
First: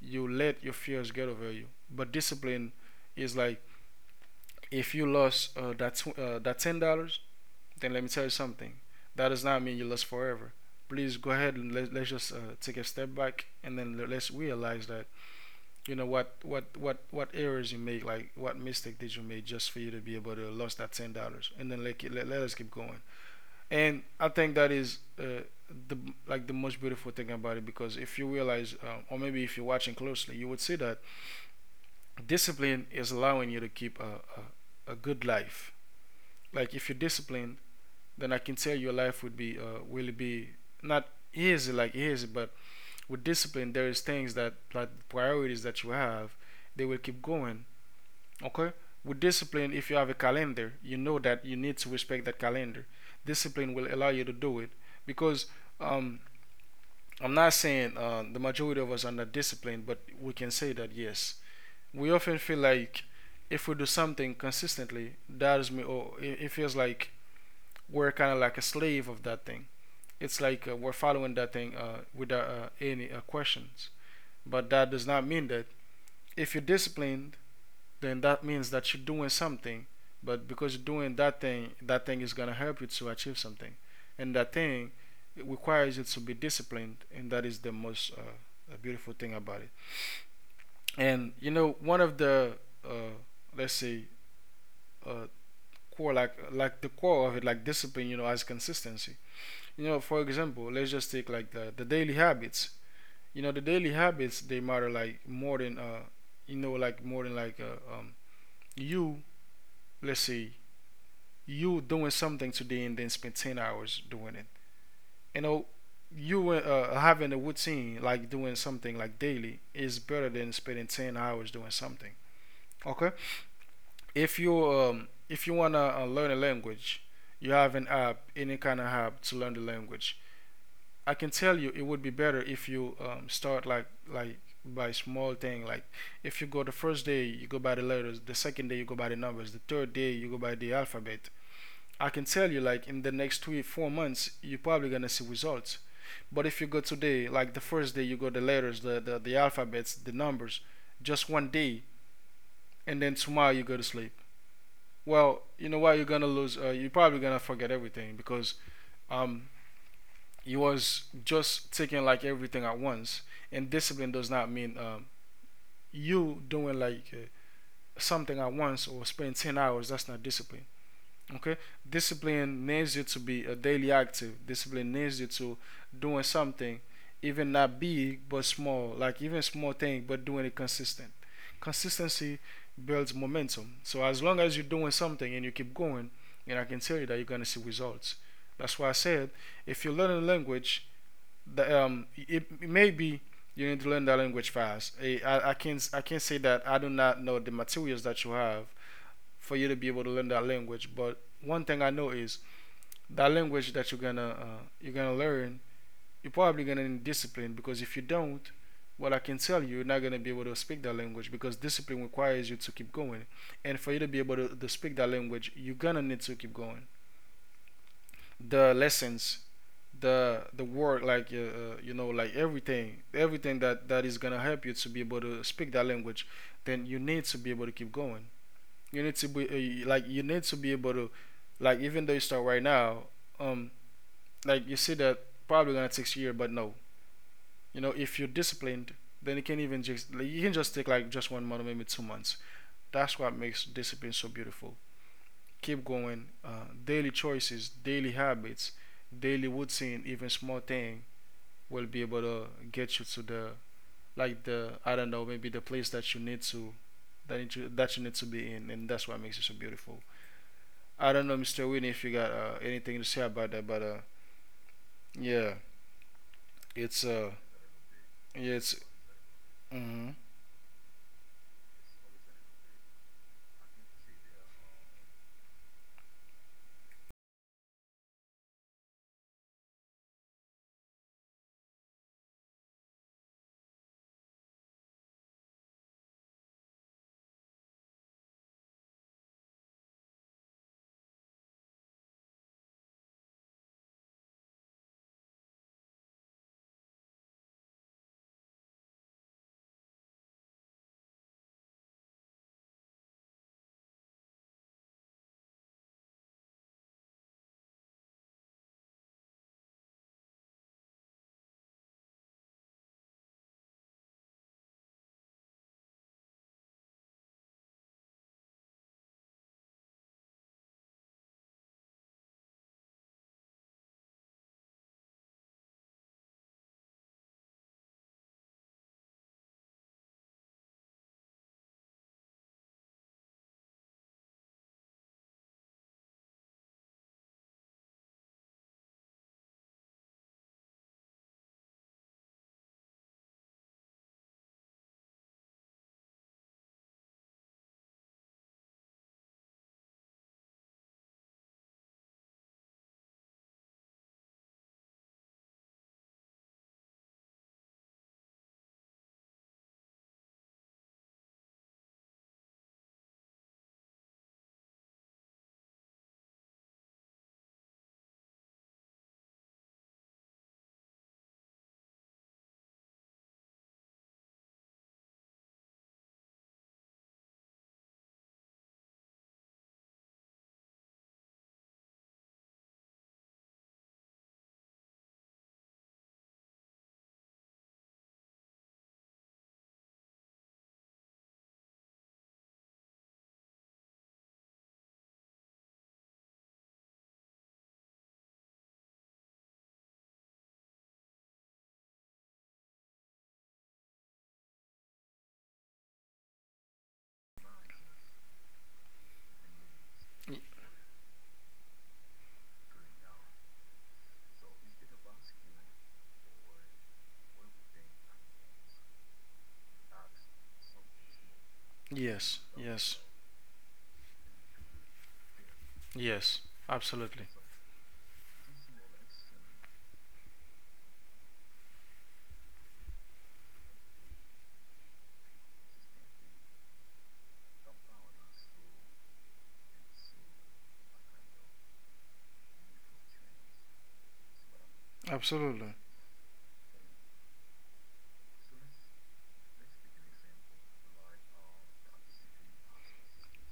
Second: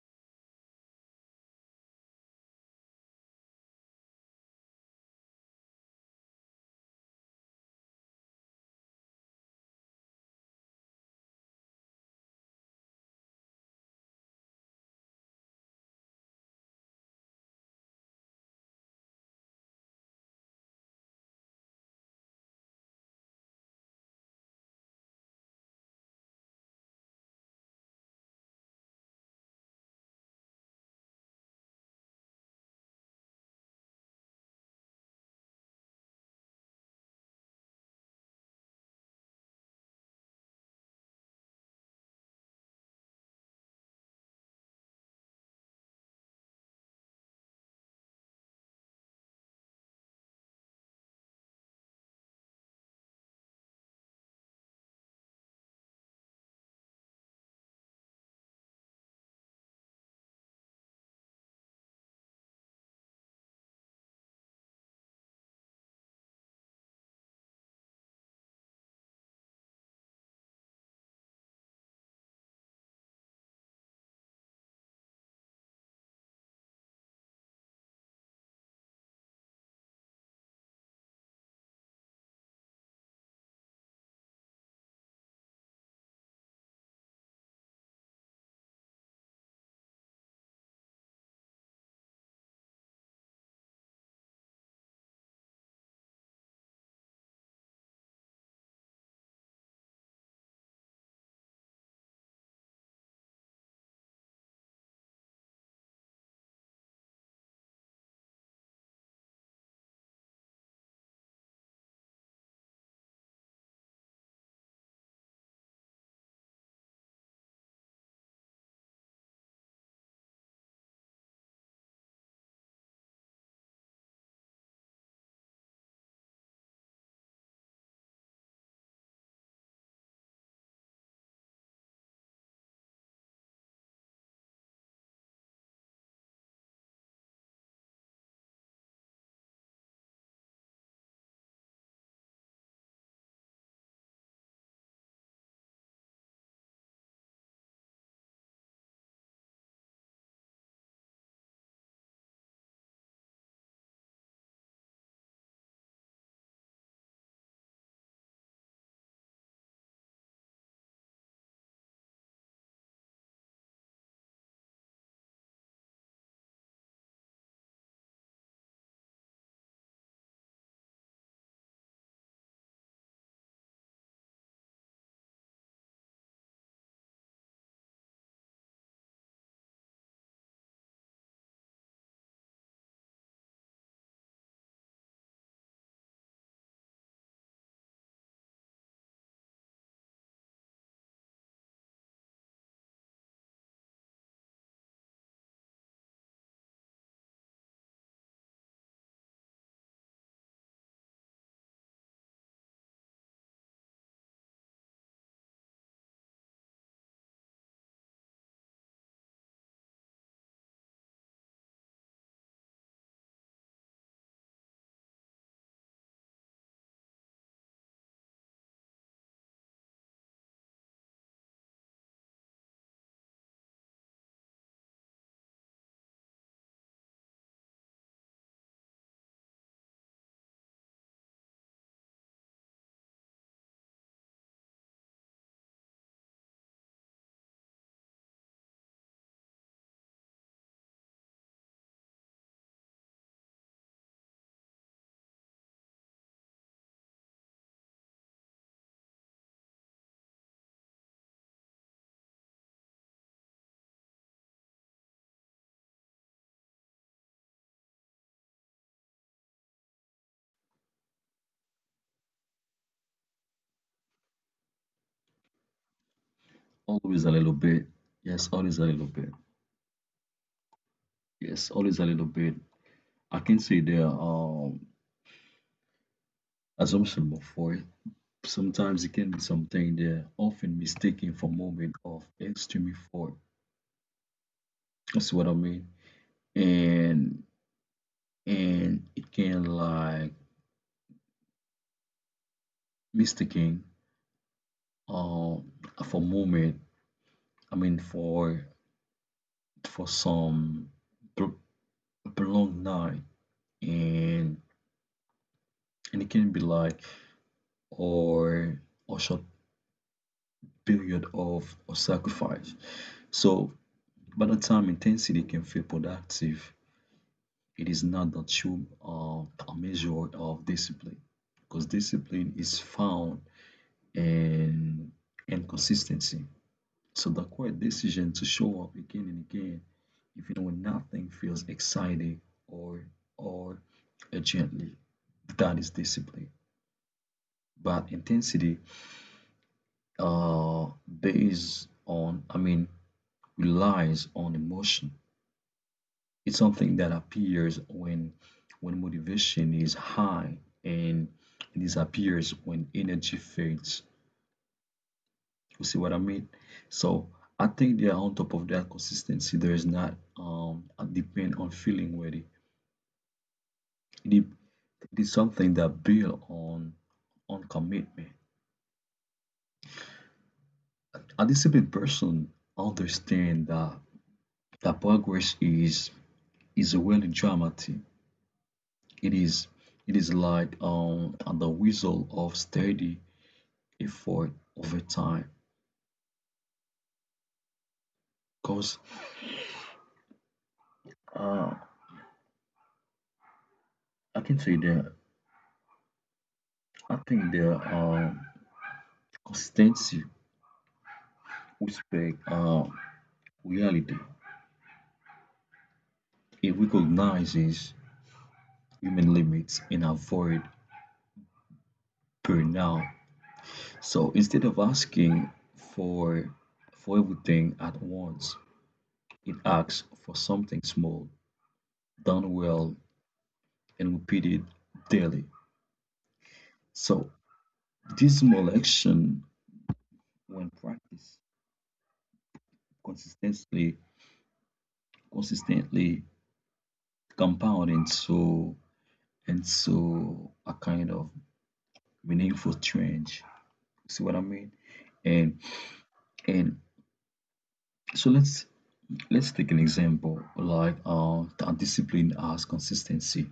you let your fears get over you. But discipline is like, if you lost that $10, then let me tell you something. That does not mean you lost forever. Please go ahead and let's just take a step back and then let's realize that, you know, what errors you make, like what mistake did you make just for you to be able to lose that $10? And then, like, let us keep going. And I think that is the like the most beautiful thing about it, because if you realize, or maybe if you're watching closely, you would see that discipline is allowing you to keep a good life. Like, if you're disciplined, then I can tell your life would be will be not easy, like easy, but with discipline there is things that, like, priorities that you have, they will keep going. Okay. With discipline, if you have a calendar, you know that you need to respect that calendar. Discipline will allow you to do it, because um, I'm not saying the majority of us are not disciplined, but we can say that, yes, we often feel like if we do something consistently, that is me, or it feels like we're kind of like a slave of that thing. It's like we're following that thing without any questions. But that does not mean that if you're disciplined, then that means that you're doing something. But because you're doing that thing is gonna help you to achieve something, and that thing, it requires you to be disciplined, and that is the most beautiful thing about it. And, you know, one of the uh, let's say uh, core, like the core of it, like discipline, you know, as consistency. You know, for example, let's just take like the daily habits. You know, the daily habits, they matter, like, more than you know, like more than, like, you let's say you doing something today and then spend 10 hours doing it, you know. You, having a routine, like doing something, like, daily, is better than spending 10 hours doing something. Okay, if you want to learn a language, you have an app, any kind of app to learn the language, I can tell you it would be better if you start like by small thing, like, if you go the first day, you go by the letters; the second day, you go by the numbers; the third day, you go by the alphabet. I can tell you, like, in the next 3, 4 months, you're probably gonna see results. But if you go today, like, the first day you go the letters, the alphabets, the numbers, just one day, and then tomorrow you go to sleep. Well, you know what? You're gonna lose. You're probably gonna forget everything, because um, you was just taking like everything at once. And discipline does not mean you doing, like, something at once or spend 10 hours. That's not discipline. Okay, discipline needs you to be a daily active. Discipline needs you to doing something, even not big but small, like, even small thing, but doing it consistent. Consistency builds momentum. So as long as you're doing something and you keep going, and I can tell you that you're gonna see results. That's why I said, if you learn a language, it may be you need to learn that language fast. I can not say that I do not know the materials that you have for you to be able to learn that language. But one thing I know is that language that you're gonna learn, you're probably gonna need discipline, because if you don't, well, I can tell you, you're not gonna be able to speak that language, because discipline requires you to keep going, and for you to be able to speak that language, you're gonna need to keep going. The lessons, the work, like, you know, like everything that is gonna help you to be able to speak that language, then you need to be able to keep going. You need to be like, you need to be able to, like, even though you start right now, um like, you see that probably gonna take a year, but no, you know, if you're disciplined, then you can even just, like, you can just take like just one month, maybe 2 months. That's what makes discipline so beautiful. Keep going, daily choices, daily habits, daily routine, even small thing, will be able to get you to the like the I don't know, maybe the place that you need to, that you need to be in, and that's what makes it so beautiful. I don't know, Mr. Winnie, if you got anything to say about that, but yeah, it's
Always
uh,
a little bit. Yes,
yeah, it's
always a little bit.
mm.
Yes, always a little bit. I can say there. Assumption of foil. Sometimes it can be something there, often mistaken for moment of extreme foil. That's what I mean. And and it can like mistaken um for moment, I mean for some pro- prolonged night, and and it can be like or or short period of sacrifice. So by the time intensity can feel productive, it is not the tool of a measure of discipline, because discipline is found in inconsistency. So the core decision to show up again and again, even when nothing feels exciting or or urgently, that is discipline. But intensity uh, based on, I mean, relies on emotion. It's something that appears when motivation is high and it disappears when energy fades. You see what I mean? So I think that on top of that consistency, there is not a depend on feeling ready. It, is- it is something that build on commitment. A disciplined person understand that progress is really dramatic. It is it is like the result of steady effort over time. Because uh, I can say that I think there are consistency respect reality. It recognizes human limits and avoid burnout. So instead of asking for for everything at once, it asks for something small,
Yes,
done well,
yes,
and repeated daily.
yes, absolutely,
So this small action, when practiced consistently, consistently, compound into a kind of meaningful change. See what I mean? And
absolutely,
and so let's take an example like the discipline as consistency.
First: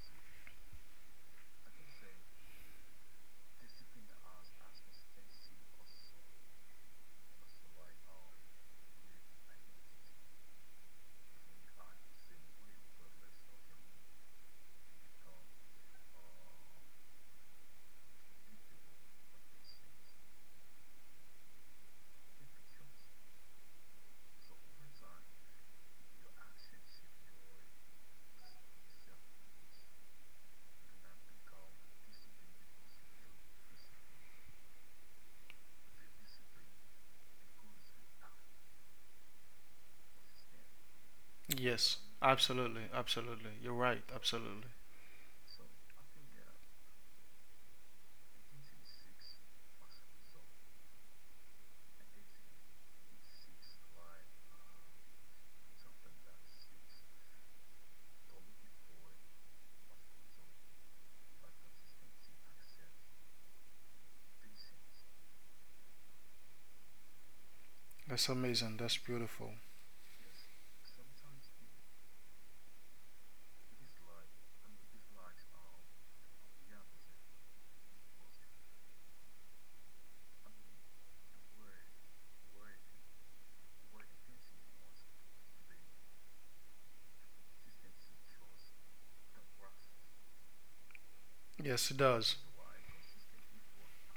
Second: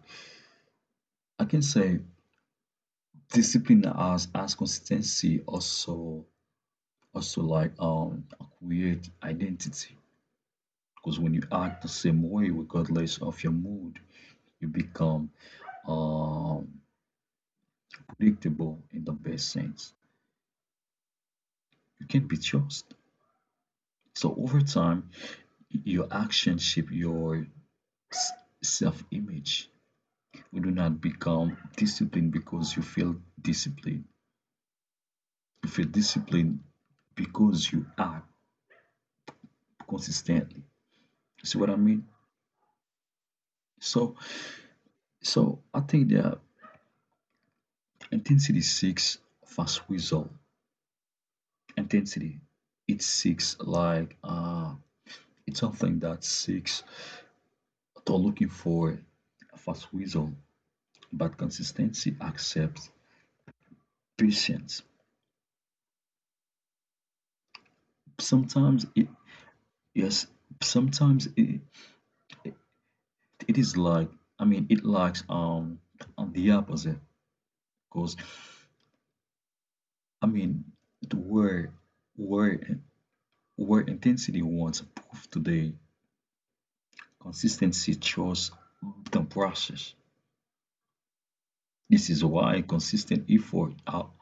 I can say discipline as consistency also like create identity because when you act the same way regardless of your mood, you become um predictable in the best sense. You can be trusted. So over time, your actions shape your s- self-image. You do not become disciplined because you feel disciplined. You feel disciplined because you act consistently. See what I
yes,
mean?
absolutely, absolutely. You're right,
So,
absolutely.
so I think that intensity seeks fast result. Intensity, it seeks like it's something that seeks to looking for a fast result, but consistency accepts patience.
That's amazing.
Sometimes
That's
it
beautiful.
yes sometimes it it, It is like, I mean, it likes on the opposite. Because, I mean, the word where intensity wants proof today, consistency trust the process.
Yes, it
This is
does.
why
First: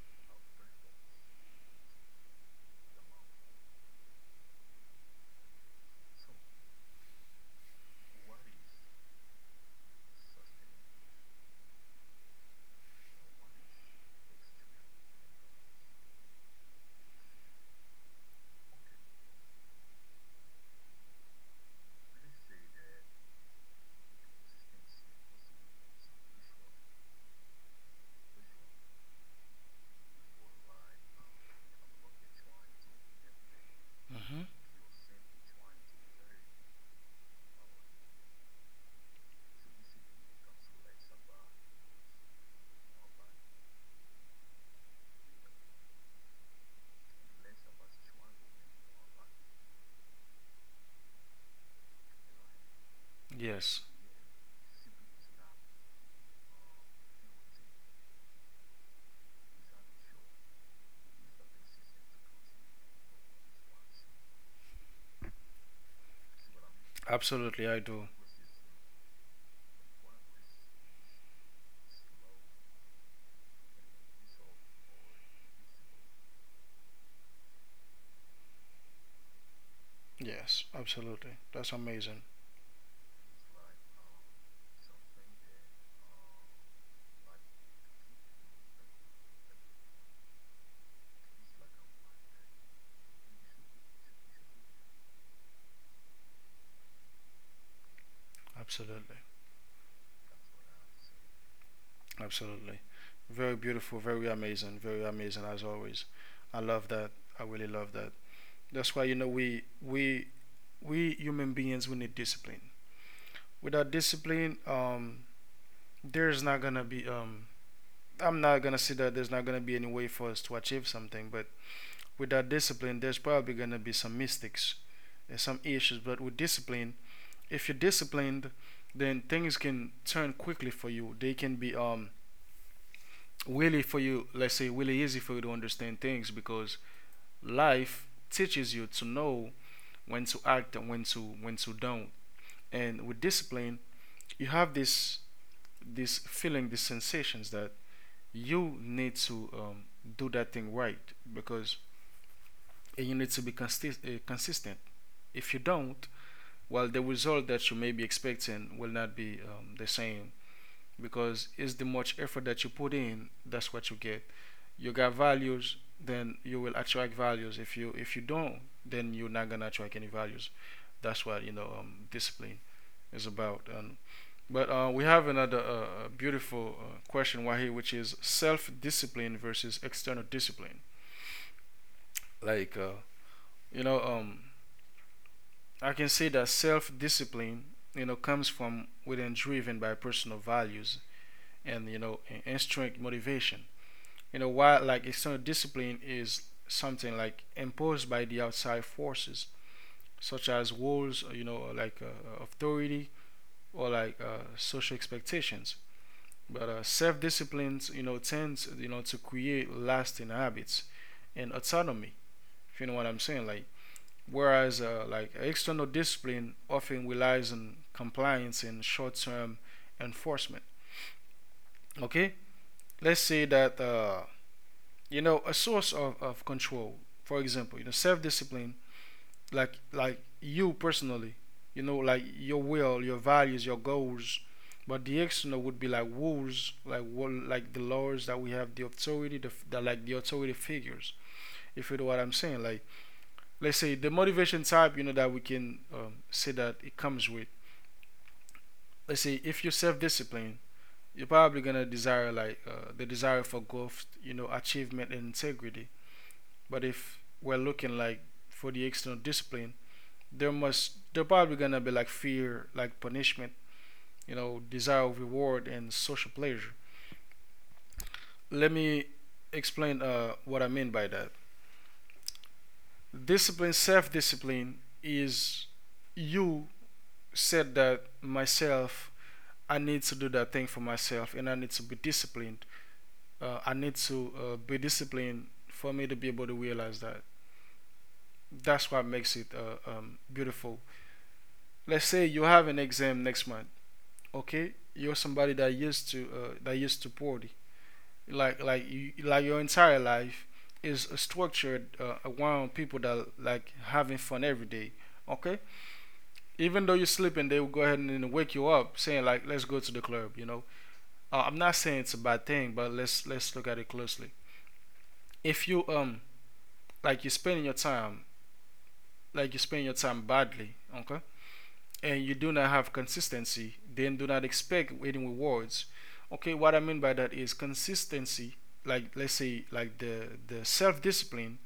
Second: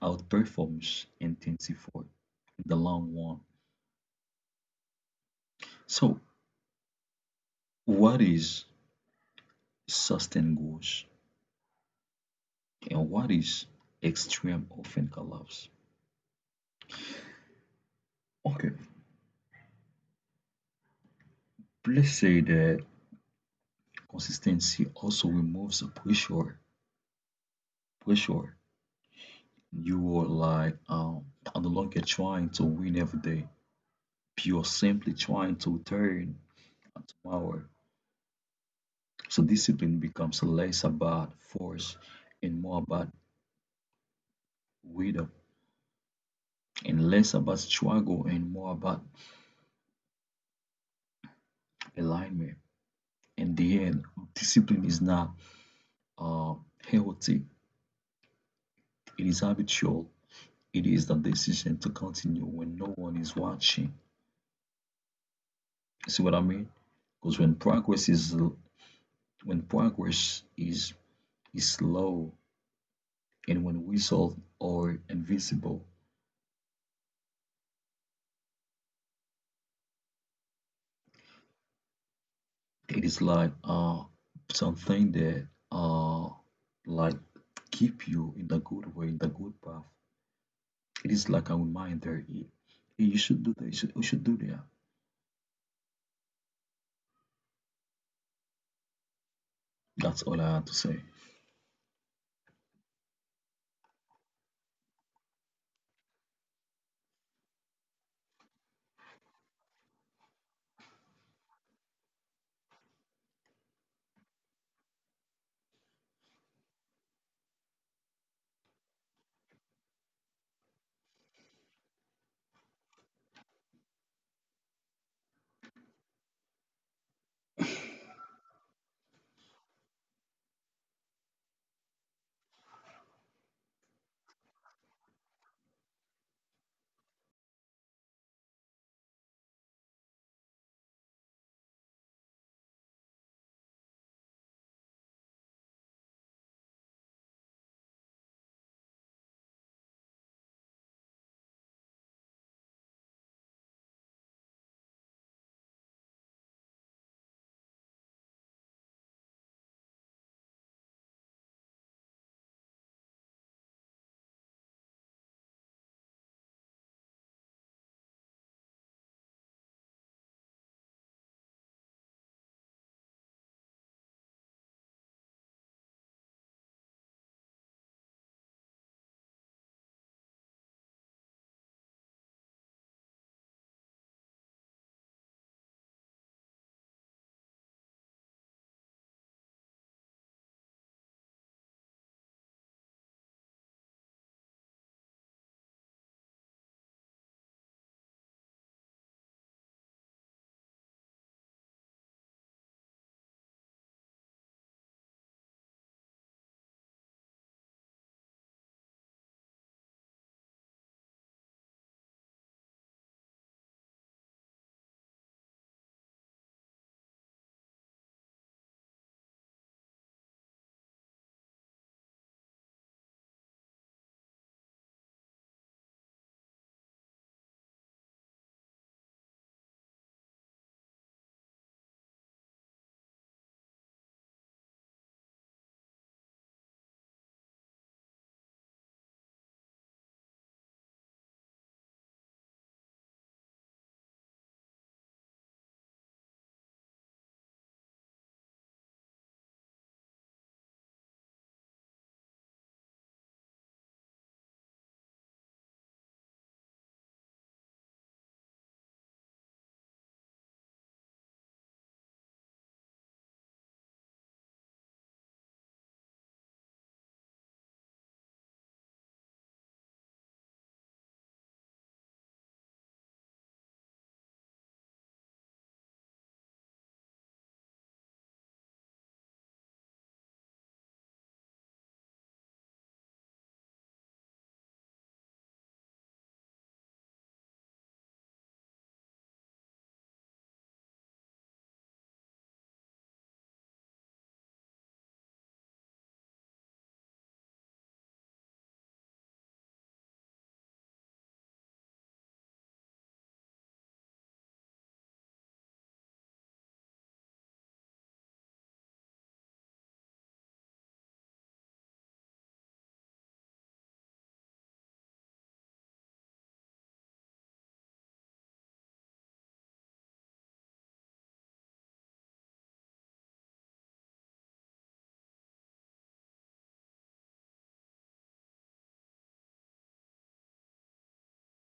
outperforms intense effort in the long run. So what is sustained growth and what is extreme often collapse. Okay. Please say that consistency also removes pressure. You are like no longer trying to win every day.
Hmm.
You're simply trying to turn tomorrow. So discipline becomes less about force and more about rhythm, and less about struggle and more about alignment. In
Yes,
the end, discipline is not uh, healthy. It is habitual. It is the decision to continue when no one is watching. You see what I mean? Because when
absolutely, I do.
progress is when progress is is slow and when results are invisible,
Yes, absolutely. That's amazing.
it is like something that uh like keep you in the good way, in the good path. It is like a reminder. You should do that, you should do that.
Absolutely,
That's all I had to say.
absolutely. Very beautiful, very amazing as always. I love that. I really love that. That's why, you know, we human beings, we need discipline. Without discipline, there's not gonna be, I'm not gonna say that there's not gonna be any way for us to achieve something, but without discipline, there's probably gonna be some mistakes and some issues. But with discipline, if you're disciplined, then things can turn quickly for you. They can be really for you, let's say, really easy for you to understand things, because life teaches you to know when to act and when to don't. And with discipline, you have this feeling, these sensations, that you need to do that thing right, because you need to be consistent. If you don't, well, the result that you may be expecting will not be the same, because it's the much effort that you put in, that's what you get. You got values, then you will attract values. If you don't, then you're not gonna attract any values. That's what, you know, discipline is about. And but we have another beautiful question right here, which is self-discipline versus external discipline. Like, you know, I can say that self-discipline, you know, comes from within, driven by personal values and, you know, intrinsic motivation. You know, while, like, external discipline is something like imposed by the outside forces, such as rules, you know, like, authority, or like, social expectations. But self-discipline, you know, tends, you know, to create lasting habits and autonomy. If you know what I'm saying, like, whereas, like, external discipline often relies on compliance and short-term enforcement. Okay, let's say that, you know, a source of control. For example, you know, self-discipline, like you personally, you know, like, your will, your values, your goals. But the external would be like rules, like the laws that we have, the authority, like the authority figures, if you know what I'm saying. Like, let's say the motivation type, you know, that we can, say that it comes with, let's say, if you're self-disciplined, you're probably gonna desire, like, the desire for growth, you know, achievement and integrity. But if we're looking, like, for the external discipline, there must they're probably gonna be like fear, like punishment, you know, desire of reward and social pleasure. Let me explain what I mean by that. Discipline, self-discipline, is you said that myself, I need to do that thing for myself, and I need to be disciplined. I need to, be disciplined for me to be able to realize that. That's what makes it beautiful. Let's say you have an exam next month. Okay, you're somebody that used to party, like you, like, your entire life is structured around people that like having fun every day. Okay, even though you're sleeping, they will go ahead and wake you up, saying like, let's go to the club, you know. I'm not saying it's a bad thing, but let's look at it closely. If you like you're spending your time like you spending your time badly, okay, and you do not have consistency, then do not expect any rewards. Okay, what I mean by that is consistency, like, let's say, like, the self-discipline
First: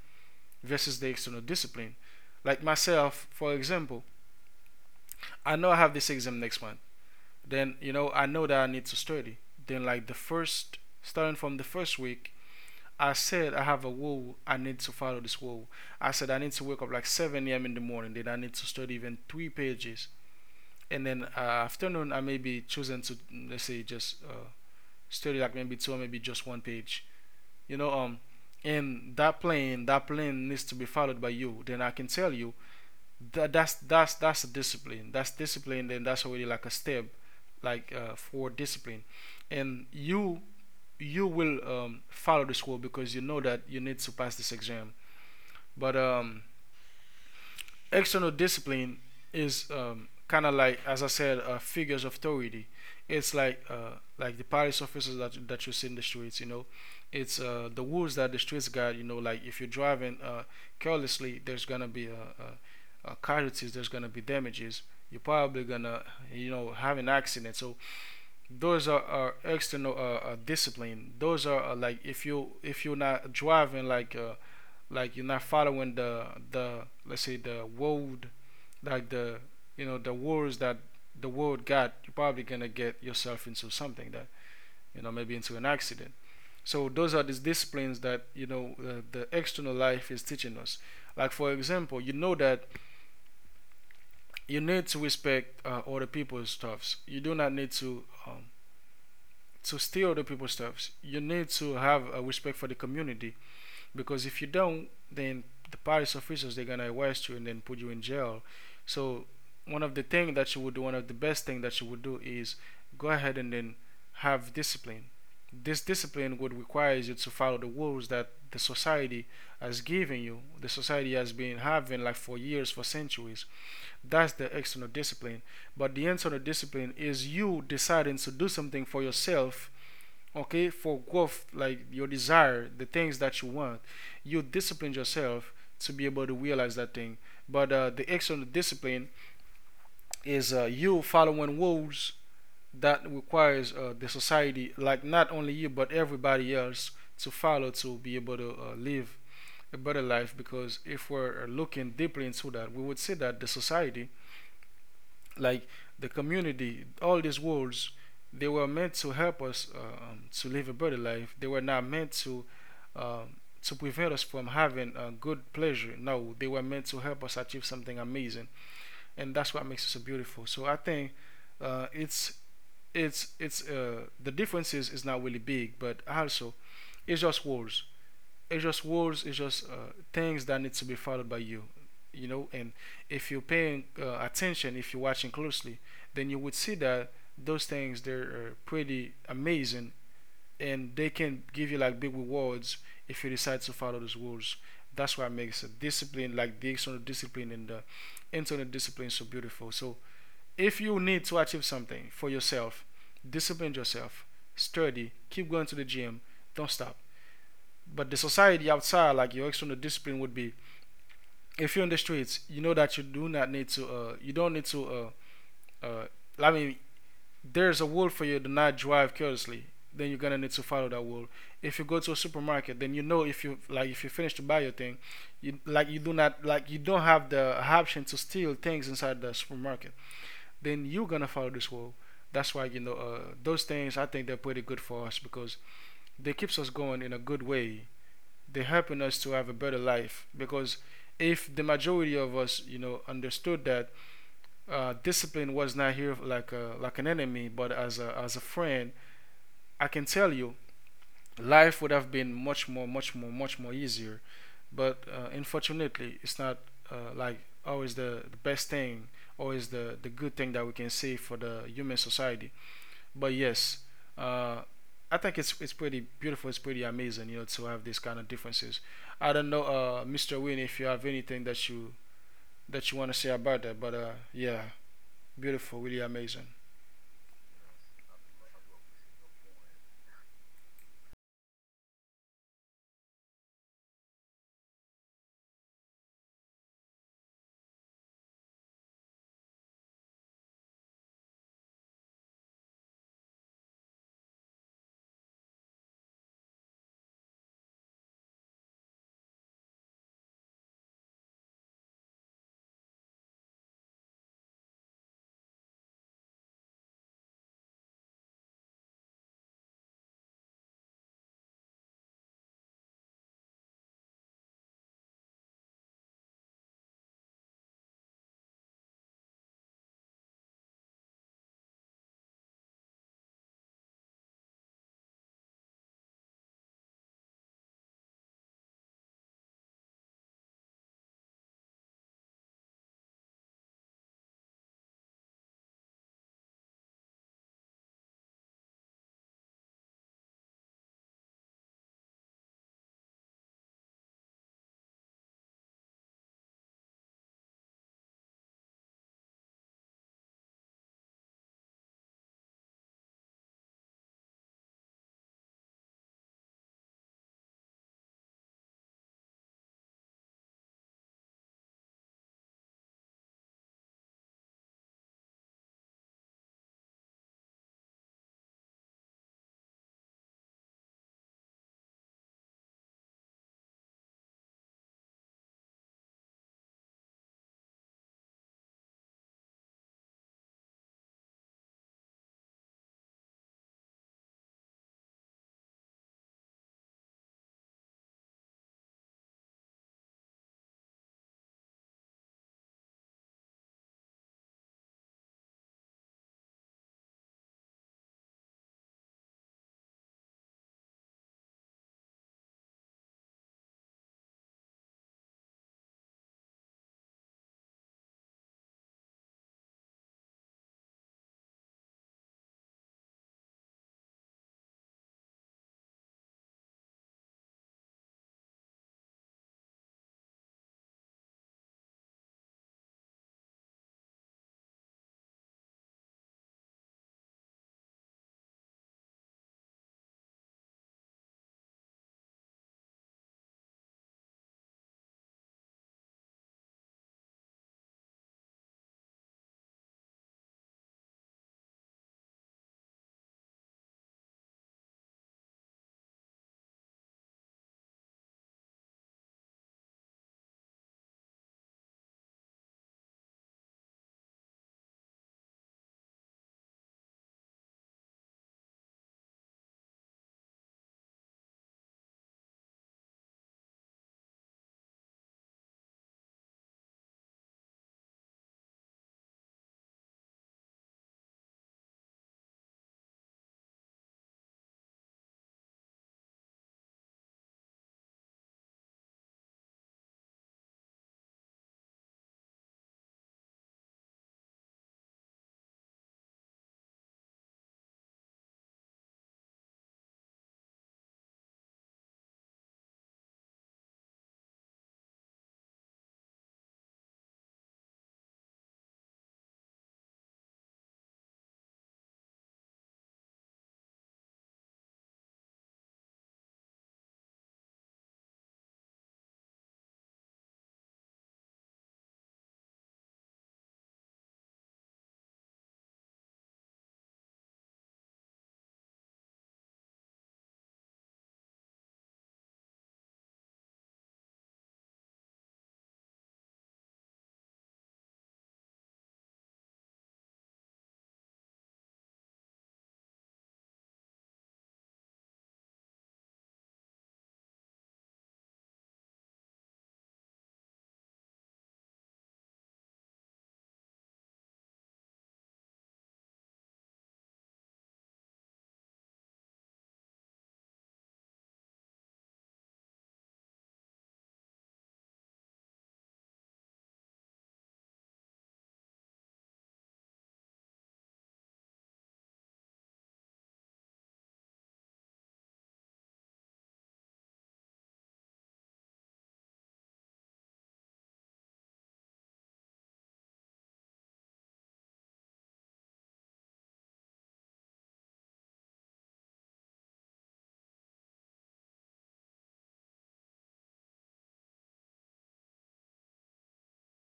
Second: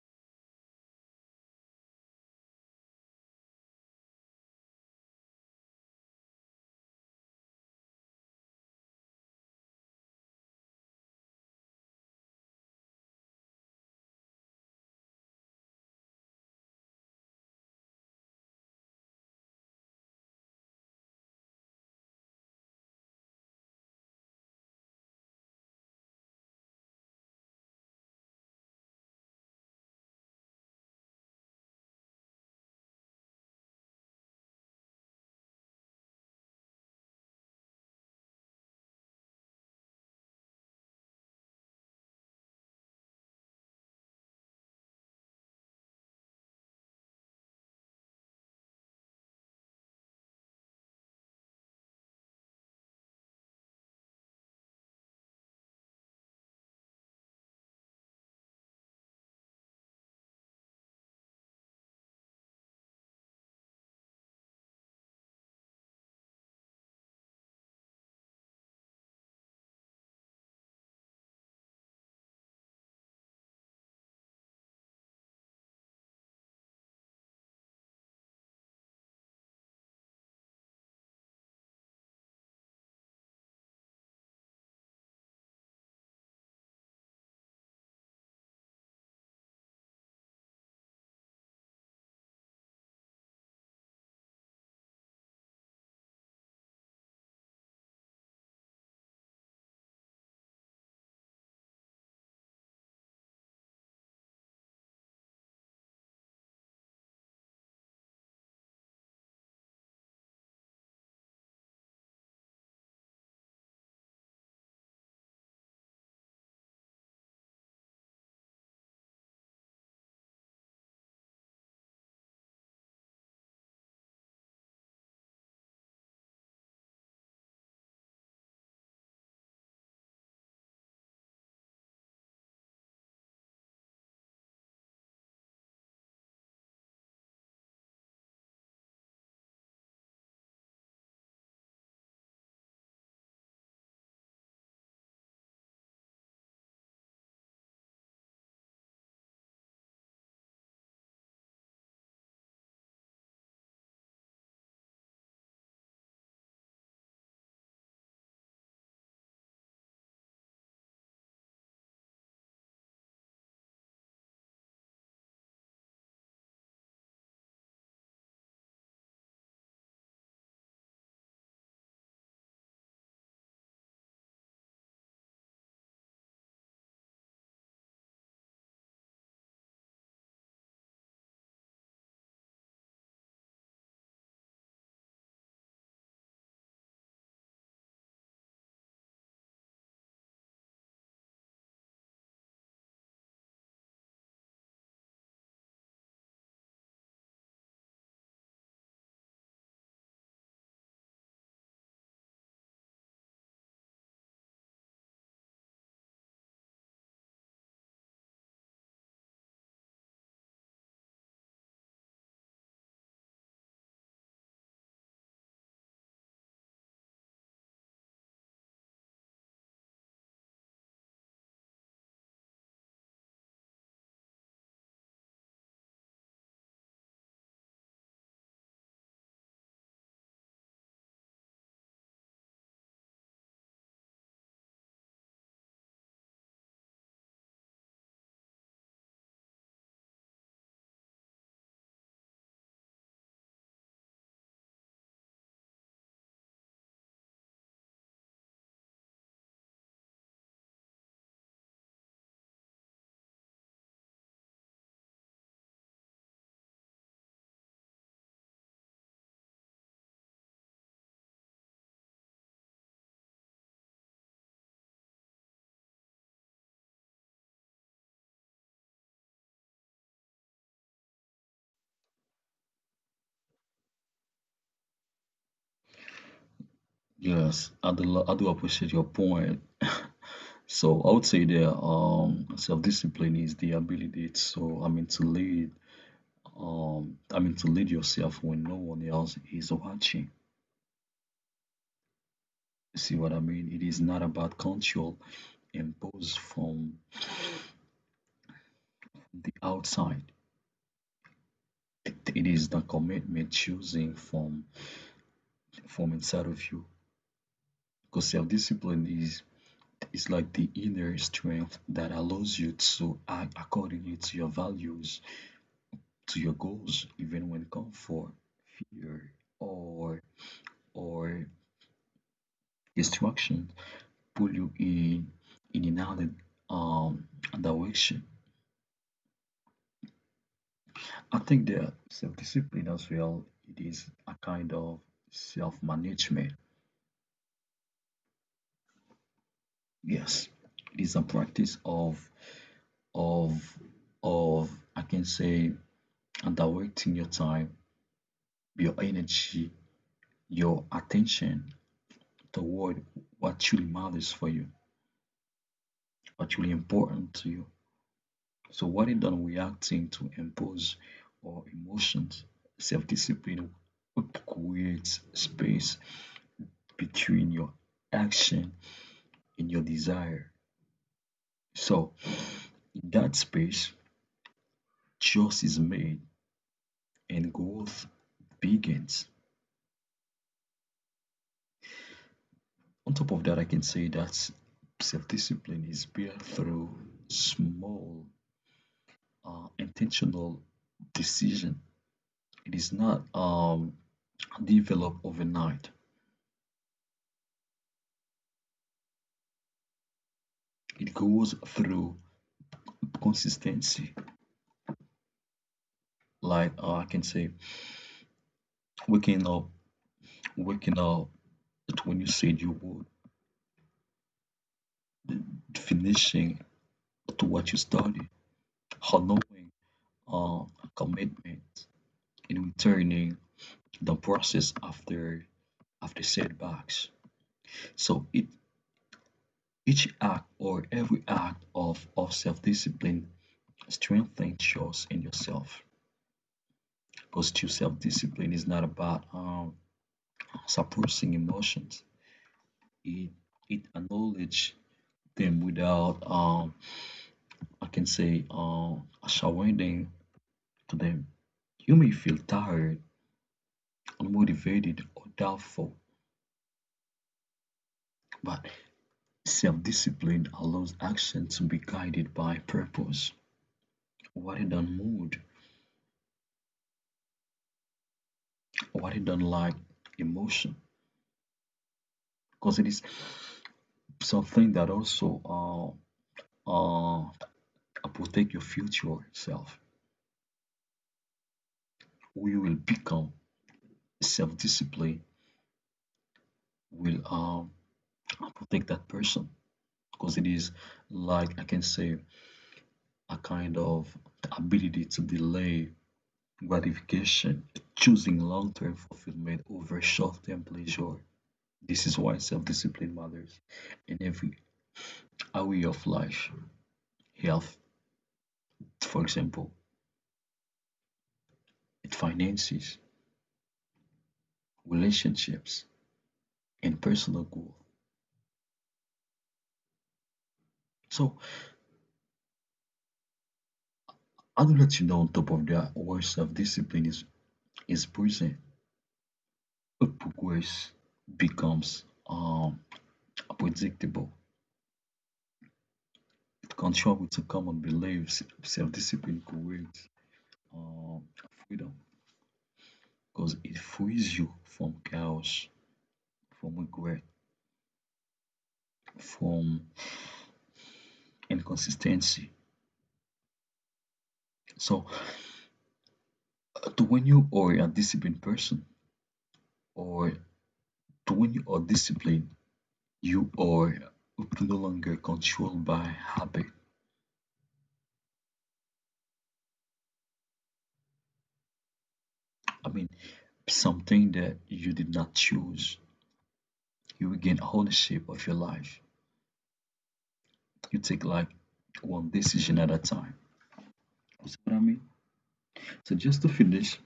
versus the external discipline. Like myself, for example, I know I have this exam next month. Then, you know, I know that I need to study. Then, like, the first starting from the first week, I said I have a rule. I need to follow this rule. I said I need to wake up like 7 a.m. in the morning. Then I need to study even three pages. And then, afternoon, I may be choosing to, let's say, just study like maybe two or maybe just one page. You know, and that plan needs to be followed by you. Then I can tell you that that's a discipline. That's discipline. Then that's already like a step, like, for discipline, and you will, follow this rule, because you know that you need to pass this exam. But external discipline is, kind of like, as I said, figures of authority. It's like, like, the police officers that you see in the streets. You know, it's the rules that the streets got. You know, like, if you're driving carelessly, there's gonna be casualties. There's gonna be damages. You're probably gonna, you know, have an accident. So those are external discipline. Those are, like if you're not driving like you're not following the, let's say, the world, like the you know, the wars that the world got. You're probably gonna get yourself into something that, you know, maybe into an accident. So those are these disciplines that, you know, the external life is teaching us. Like, for example, you know that you need to respect other people's stuffs. You do not need to steal other people's stuffs. You need to have a respect for the community, because if you don't, then the Paris officials, they're gonna arrest you and then put you in jail. So one of the thing that you would do, one of the best thing that you would do is go ahead and then have discipline. This discipline would require you to follow the rules that the society has given you, the society has been having like for years, for centuries. That's the external discipline. But the internal discipline is you deciding to do something for yourself, okay, for growth, like your desire, the things that you want. You discipline yourself to be able to realize that thing. But the external discipline is you following rules that requires the society, like not only you but everybody else, to follow to be able to live a better life. Because if we're looking deeply into that, we would see that the society, like the community, all these words, they were meant to help us to live a better life. They were not meant um, to prevent us from having a good pleasure. No, they were meant to help us achieve something amazing, and that's what makes it so beautiful. So I think uh, it's it's the differences is not really big, but also it's just words. It's just words. It's just things that need to be followed by you, you know. And if you're paying attention, if you're watching closely, then you would see that those things, they're pretty amazing, and they can give you like big rewards if you decide to follow those rules. That's what makes a discipline, like the external discipline and the internal discipline, so beautiful. So if you need to achieve something for yourself, discipline yourself, study, keep going to the gym, don't stop. But the society outside, like your external discipline, would be if you're in the streets, you know that you do not need to. You don't need to. Uh, I mean, there's a rule for you to not drive carelessly. Then you're gonna need to follow that rule. If you go to a supermarket, then you know if you like if you finish to buy your thing, you like you do not like you don't have the option to steal things inside the supermarket. Then you're gonna follow this rule. That's why, you know, those things, I think they're pretty good for us, because they keeps us going in a good way. They're helping us to have a better life, because if the majority of us, you know, understood that discipline was not here like a, like an enemy, but as a friend, I can tell you life would have been much more, much more, easier. But unfortunately, it's not like always the best thing, always the good thing that we can see for the human society. But yes, uh, I think it's pretty beautiful. It's pretty amazing, you know, to have these kind of differences. I don't know, Mr. Win, if you have anything that you want to say about that, but yeah, beautiful, really amazing.
Yes, I do, I do appreciate your point. So I would say that self-discipline is the ability to, I mean, to lead, to lead yourself when no one else is watching. You see what I mean? It is not about control imposed from the outside. It is the commitment choosing from inside of you. Because self-discipline is like the inner strength that allows you to act accordingly to your values, to your goals, even when comfort, fear, or or distraction pull you in another um direction. I think that self-discipline as well, it is a kind of self-management. Yes, it is a practice of, of of, I can say, directing your time, your energy, your attention toward what truly matters for you, what truly important to you. So what rather done reacting to impose or emotions, self-discipline creates space between your action and your desire. So in that space, choice is made and growth begins. On top of that, I can say that self-discipline is built through small, intentional decision. It is not developed overnight. It goes through consistency. Like I can say, waking up, waking up when you said you would, finishing to what you study, honoring uh, commitment, and returning the process after setbacks. So it, each act or every act of self-discipline strengthens trust in yourself. Because true self-discipline is not about suppressing emotions. It it acknowledges them without, I can say, surrendering to them. You may feel tired, unmotivated, or doubtful, but self discipline allows action to be guided by purpose rather than mood, rather than like emotion. Because it is something that also uh, uh, protect your future self. We will become self discipline, will protect that person because it is, like I can say, a kind of ability to delay gratification, choosing long term fulfillment over short term pleasure. This is why self discipline matters in every area of life: health, for example, in finances, relationships, and personal growth. So, I will let you know on top of that where is present, it progress becomes predictable. It contributes to common beliefs. Self discipline creates um, freedom, because it frees you from chaos, from regret, from inconsistency. So, to when you are a disciplined person, or to when you are disciplined, you are no longer controlled by habit. I mean, something that you did not choose. You regain ownership of your life. You take like one decision at a time. You see what I mean? So just to finish,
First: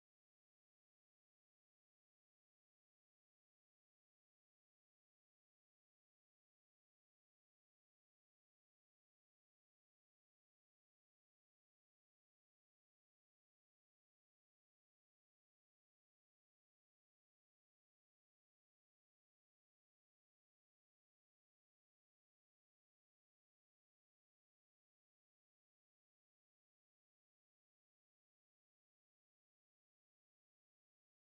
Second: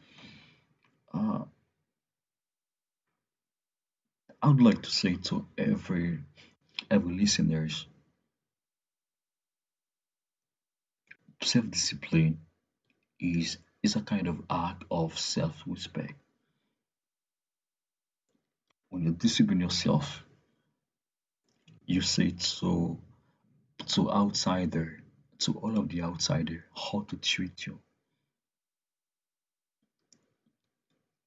uh, I would like to say to every Evolutionary, self-discipline is is a kind of act of self-respect. When you discipline yourself, you say to outsider, to all of the outsider, how to treat you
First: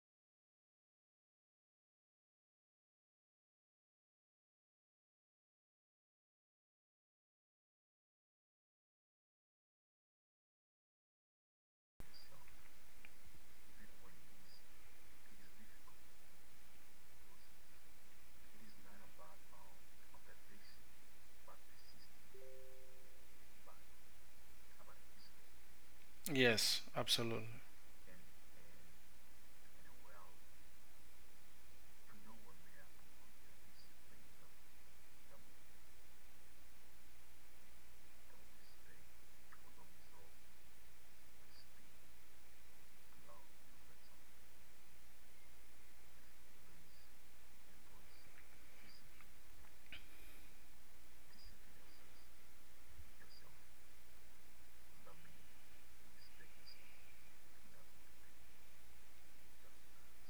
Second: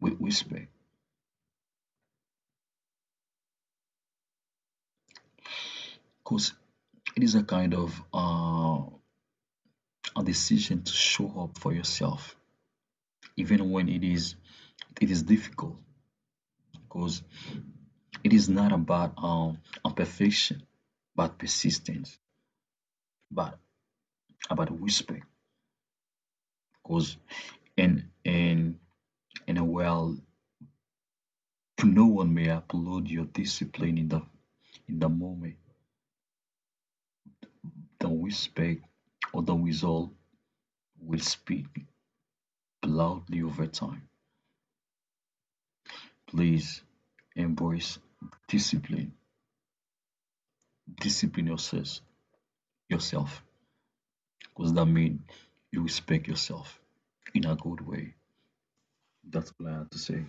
with respect, because it is a kind of a decision to show up for yourself, even when it is difficult, because it is not about perfection, but persistence, but about respect.
Yes,
Because
absolutely,
in in in a well, no one may applaud your discipline in the moment. The respect or the result will speak loudly over time. Please embrace discipline. Discipline yourself yourself. Because that means you respect yourself in a good way. That's what I have to say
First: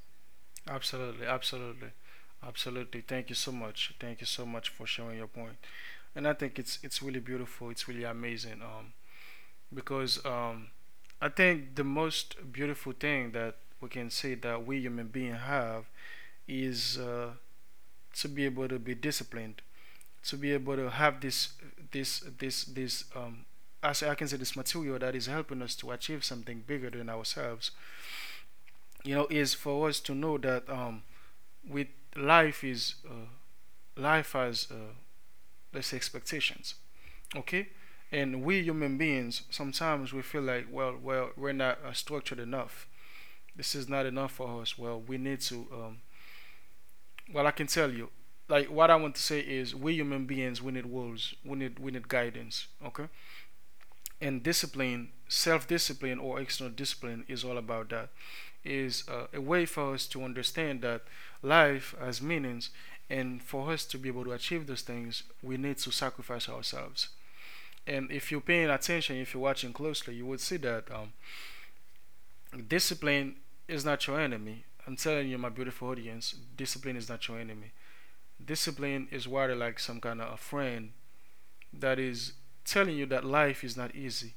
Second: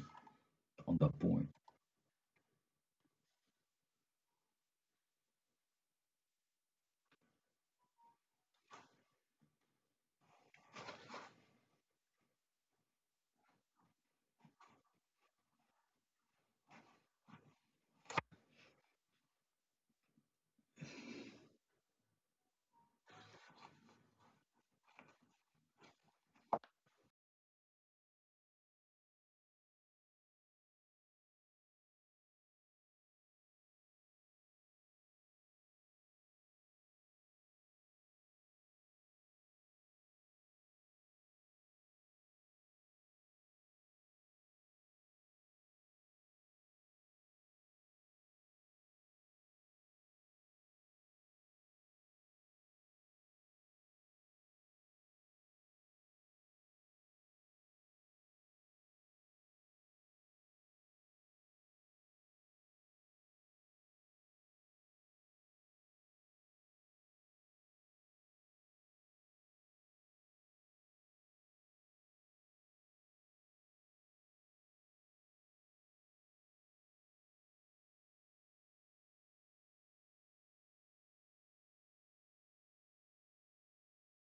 on that
absolutely,
point.
absolutely, absolutely. Thank you so much. Thank you so much for sharing your point. And I think it's really beautiful. It's really amazing. Because I think the most beautiful thing that we can say that we human beings have is to be able to be disciplined, to be able to have this as I can say, this material that is helping us to achieve something bigger than ourselves. You know, is for us to know that with life is life has let's say expectations, okay. And we human beings sometimes we feel like well we're not structured enough. This is not enough for us. Well, we need to well, I can tell you, like what I want to say is, we human beings we need rules, we need guidance, okay? And discipline, self-discipline or external discipline is all about that. Is a way for us to understand that life has meanings, and for us to be able to achieve those things, we need to sacrifice ourselves. And if you're paying attention, if you're watching closely, you would see that discipline is not your enemy. I'm telling you, my beautiful audience, discipline is not your enemy. Discipline is rather like some kind of a friend that is telling you that life is not easy.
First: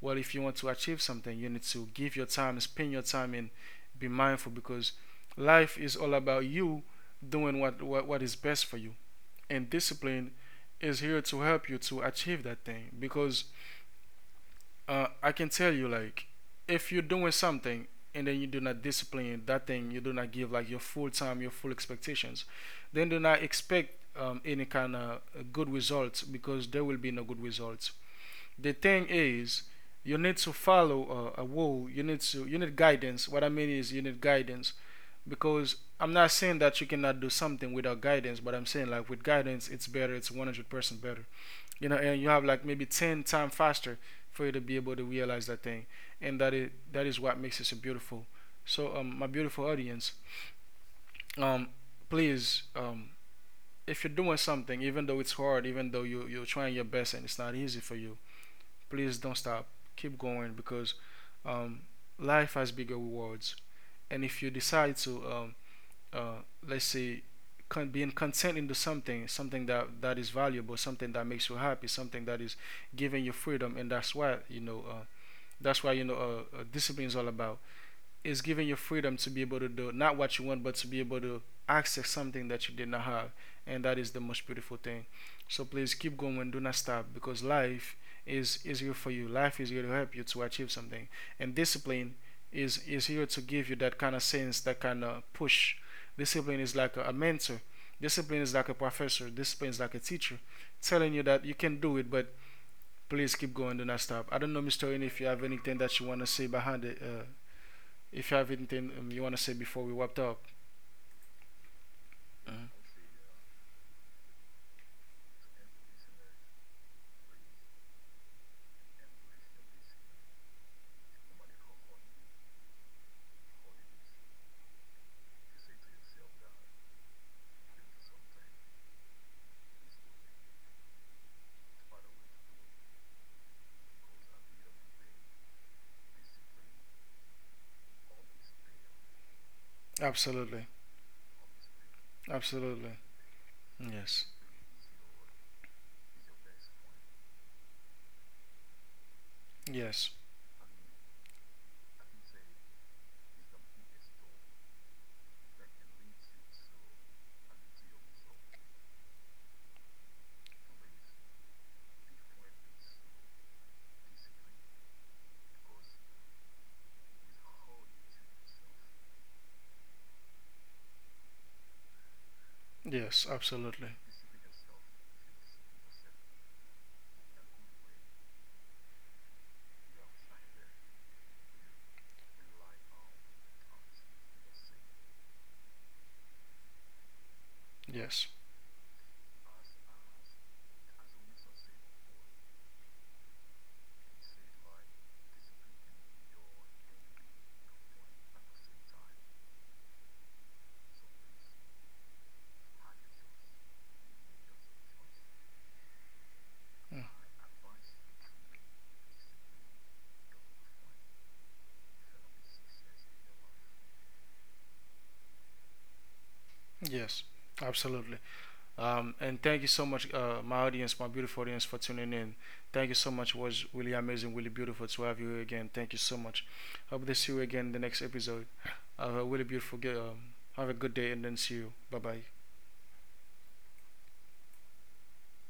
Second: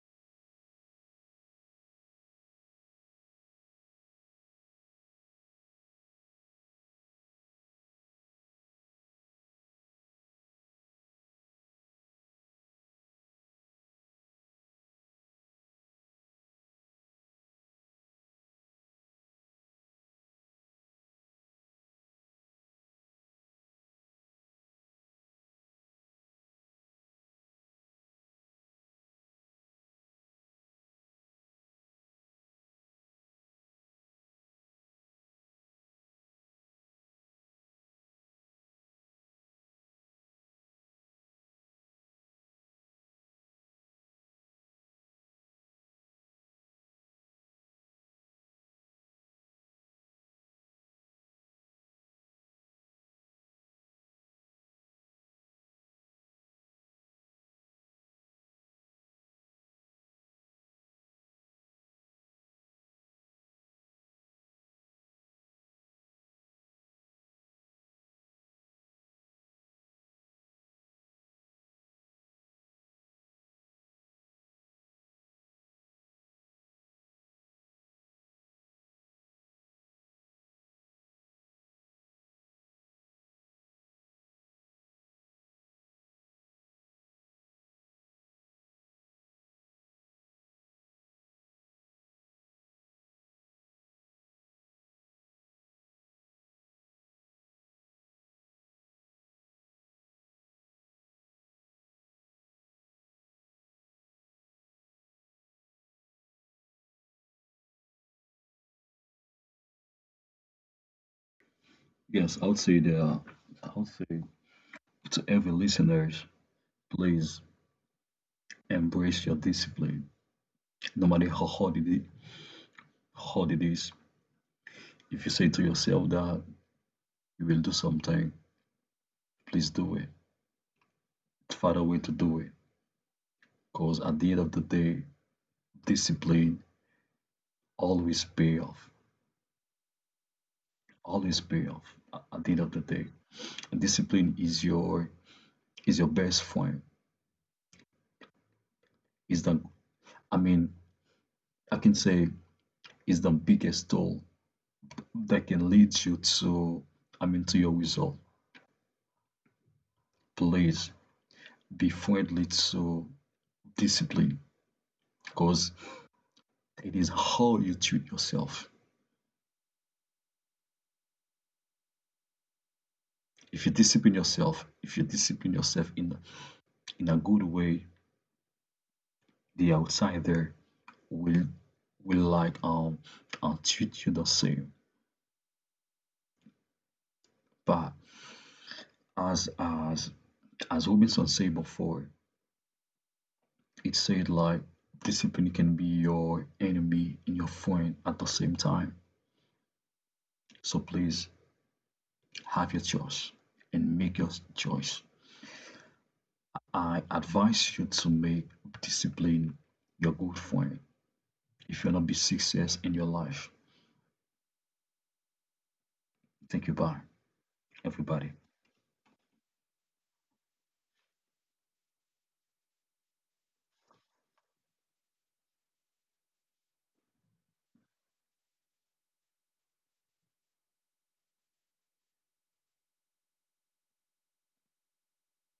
Well, if you want to achieve something, you need to give your time, spend your time, and be mindful, because life is all about you doing what is best for you. And discipline is here to help you to achieve that thing, because I can tell you, like, if you're doing something and then you do not discipline that thing, you do not give like your full time, your full expectations, then do not expect any kind of good results, because there will be no good results. The thing is, you need to follow a rule. You need to you need guidance. What I mean is you need guidance, because I'm not saying that you cannot do something without guidance, but I'm saying like with guidance, it's better. It's 100% better, you know, and you have like maybe 10 times faster for you to be able to realize that thing. And that is what makes it so beautiful. So my beautiful audience, um please, if you're doing something, even though it's hard, even though you're trying your best and it's not easy for you, please don't stop, keep going, because um life has bigger rewards. And if you decide to uh, let's say, con- being content into something, something that that is valuable, something that makes you happy, something that is giving you freedom. And that's why, you know, that's why you know, discipline is all about, is giving you freedom to be able to do not what you want, but to be able to access something that you did not have, and that is the most beautiful thing. So please keep going, do not stop, because life is here for you. Life is here to help you to achieve something, and discipline is here to give you that kind of sense, that kind of push. Discipline is like a mentor. Discipline is like a professor. Discipline is like a teacher, telling you that you can do it, but please keep going, do not stop. I don't know, Mr. Owen, if you have anything that you want to say behind it, if you have anything you want to say before we wrapped up.
Yes, I would
Mhm.
say that I would say to every listeners, please embrace your discipline no matter how hard it is, hard it is. If you say to yourself that you will do something, please do it. Find a way to do it. Because at the end of the day, discipline always pay off.
Absolutely,
Always pay off at the end of the
absolutely.
day.
Yes.
Discipline is your best friend. Is the,
Yes,
I mean, I can say, is the biggest tool that can lead you to, I mean, to your result. Please be friendly to discipline, because it is how you treat yourself.
yes, absolutely.
If you discipline yourself in a good way, the outsider will like treat you the same. But
Yes,
as as Robinson said before, it said like discipline can be your enemy and your friend at the same time. So please have your choice and make your choice. I
Mm,
advise you to make discipline your good friend. It should not be 6 years in your life. Thank you. Bye,
yes, absolutely.
everybody.
And thank you so much, my audience, my beautiful audience, for tuning in. Thank you so much. It was really amazing, really beautiful to have you here again. Thank you so much. Hope to see you again in the next episode. Have a really beautiful, have a good day, and then see you. Bye bye.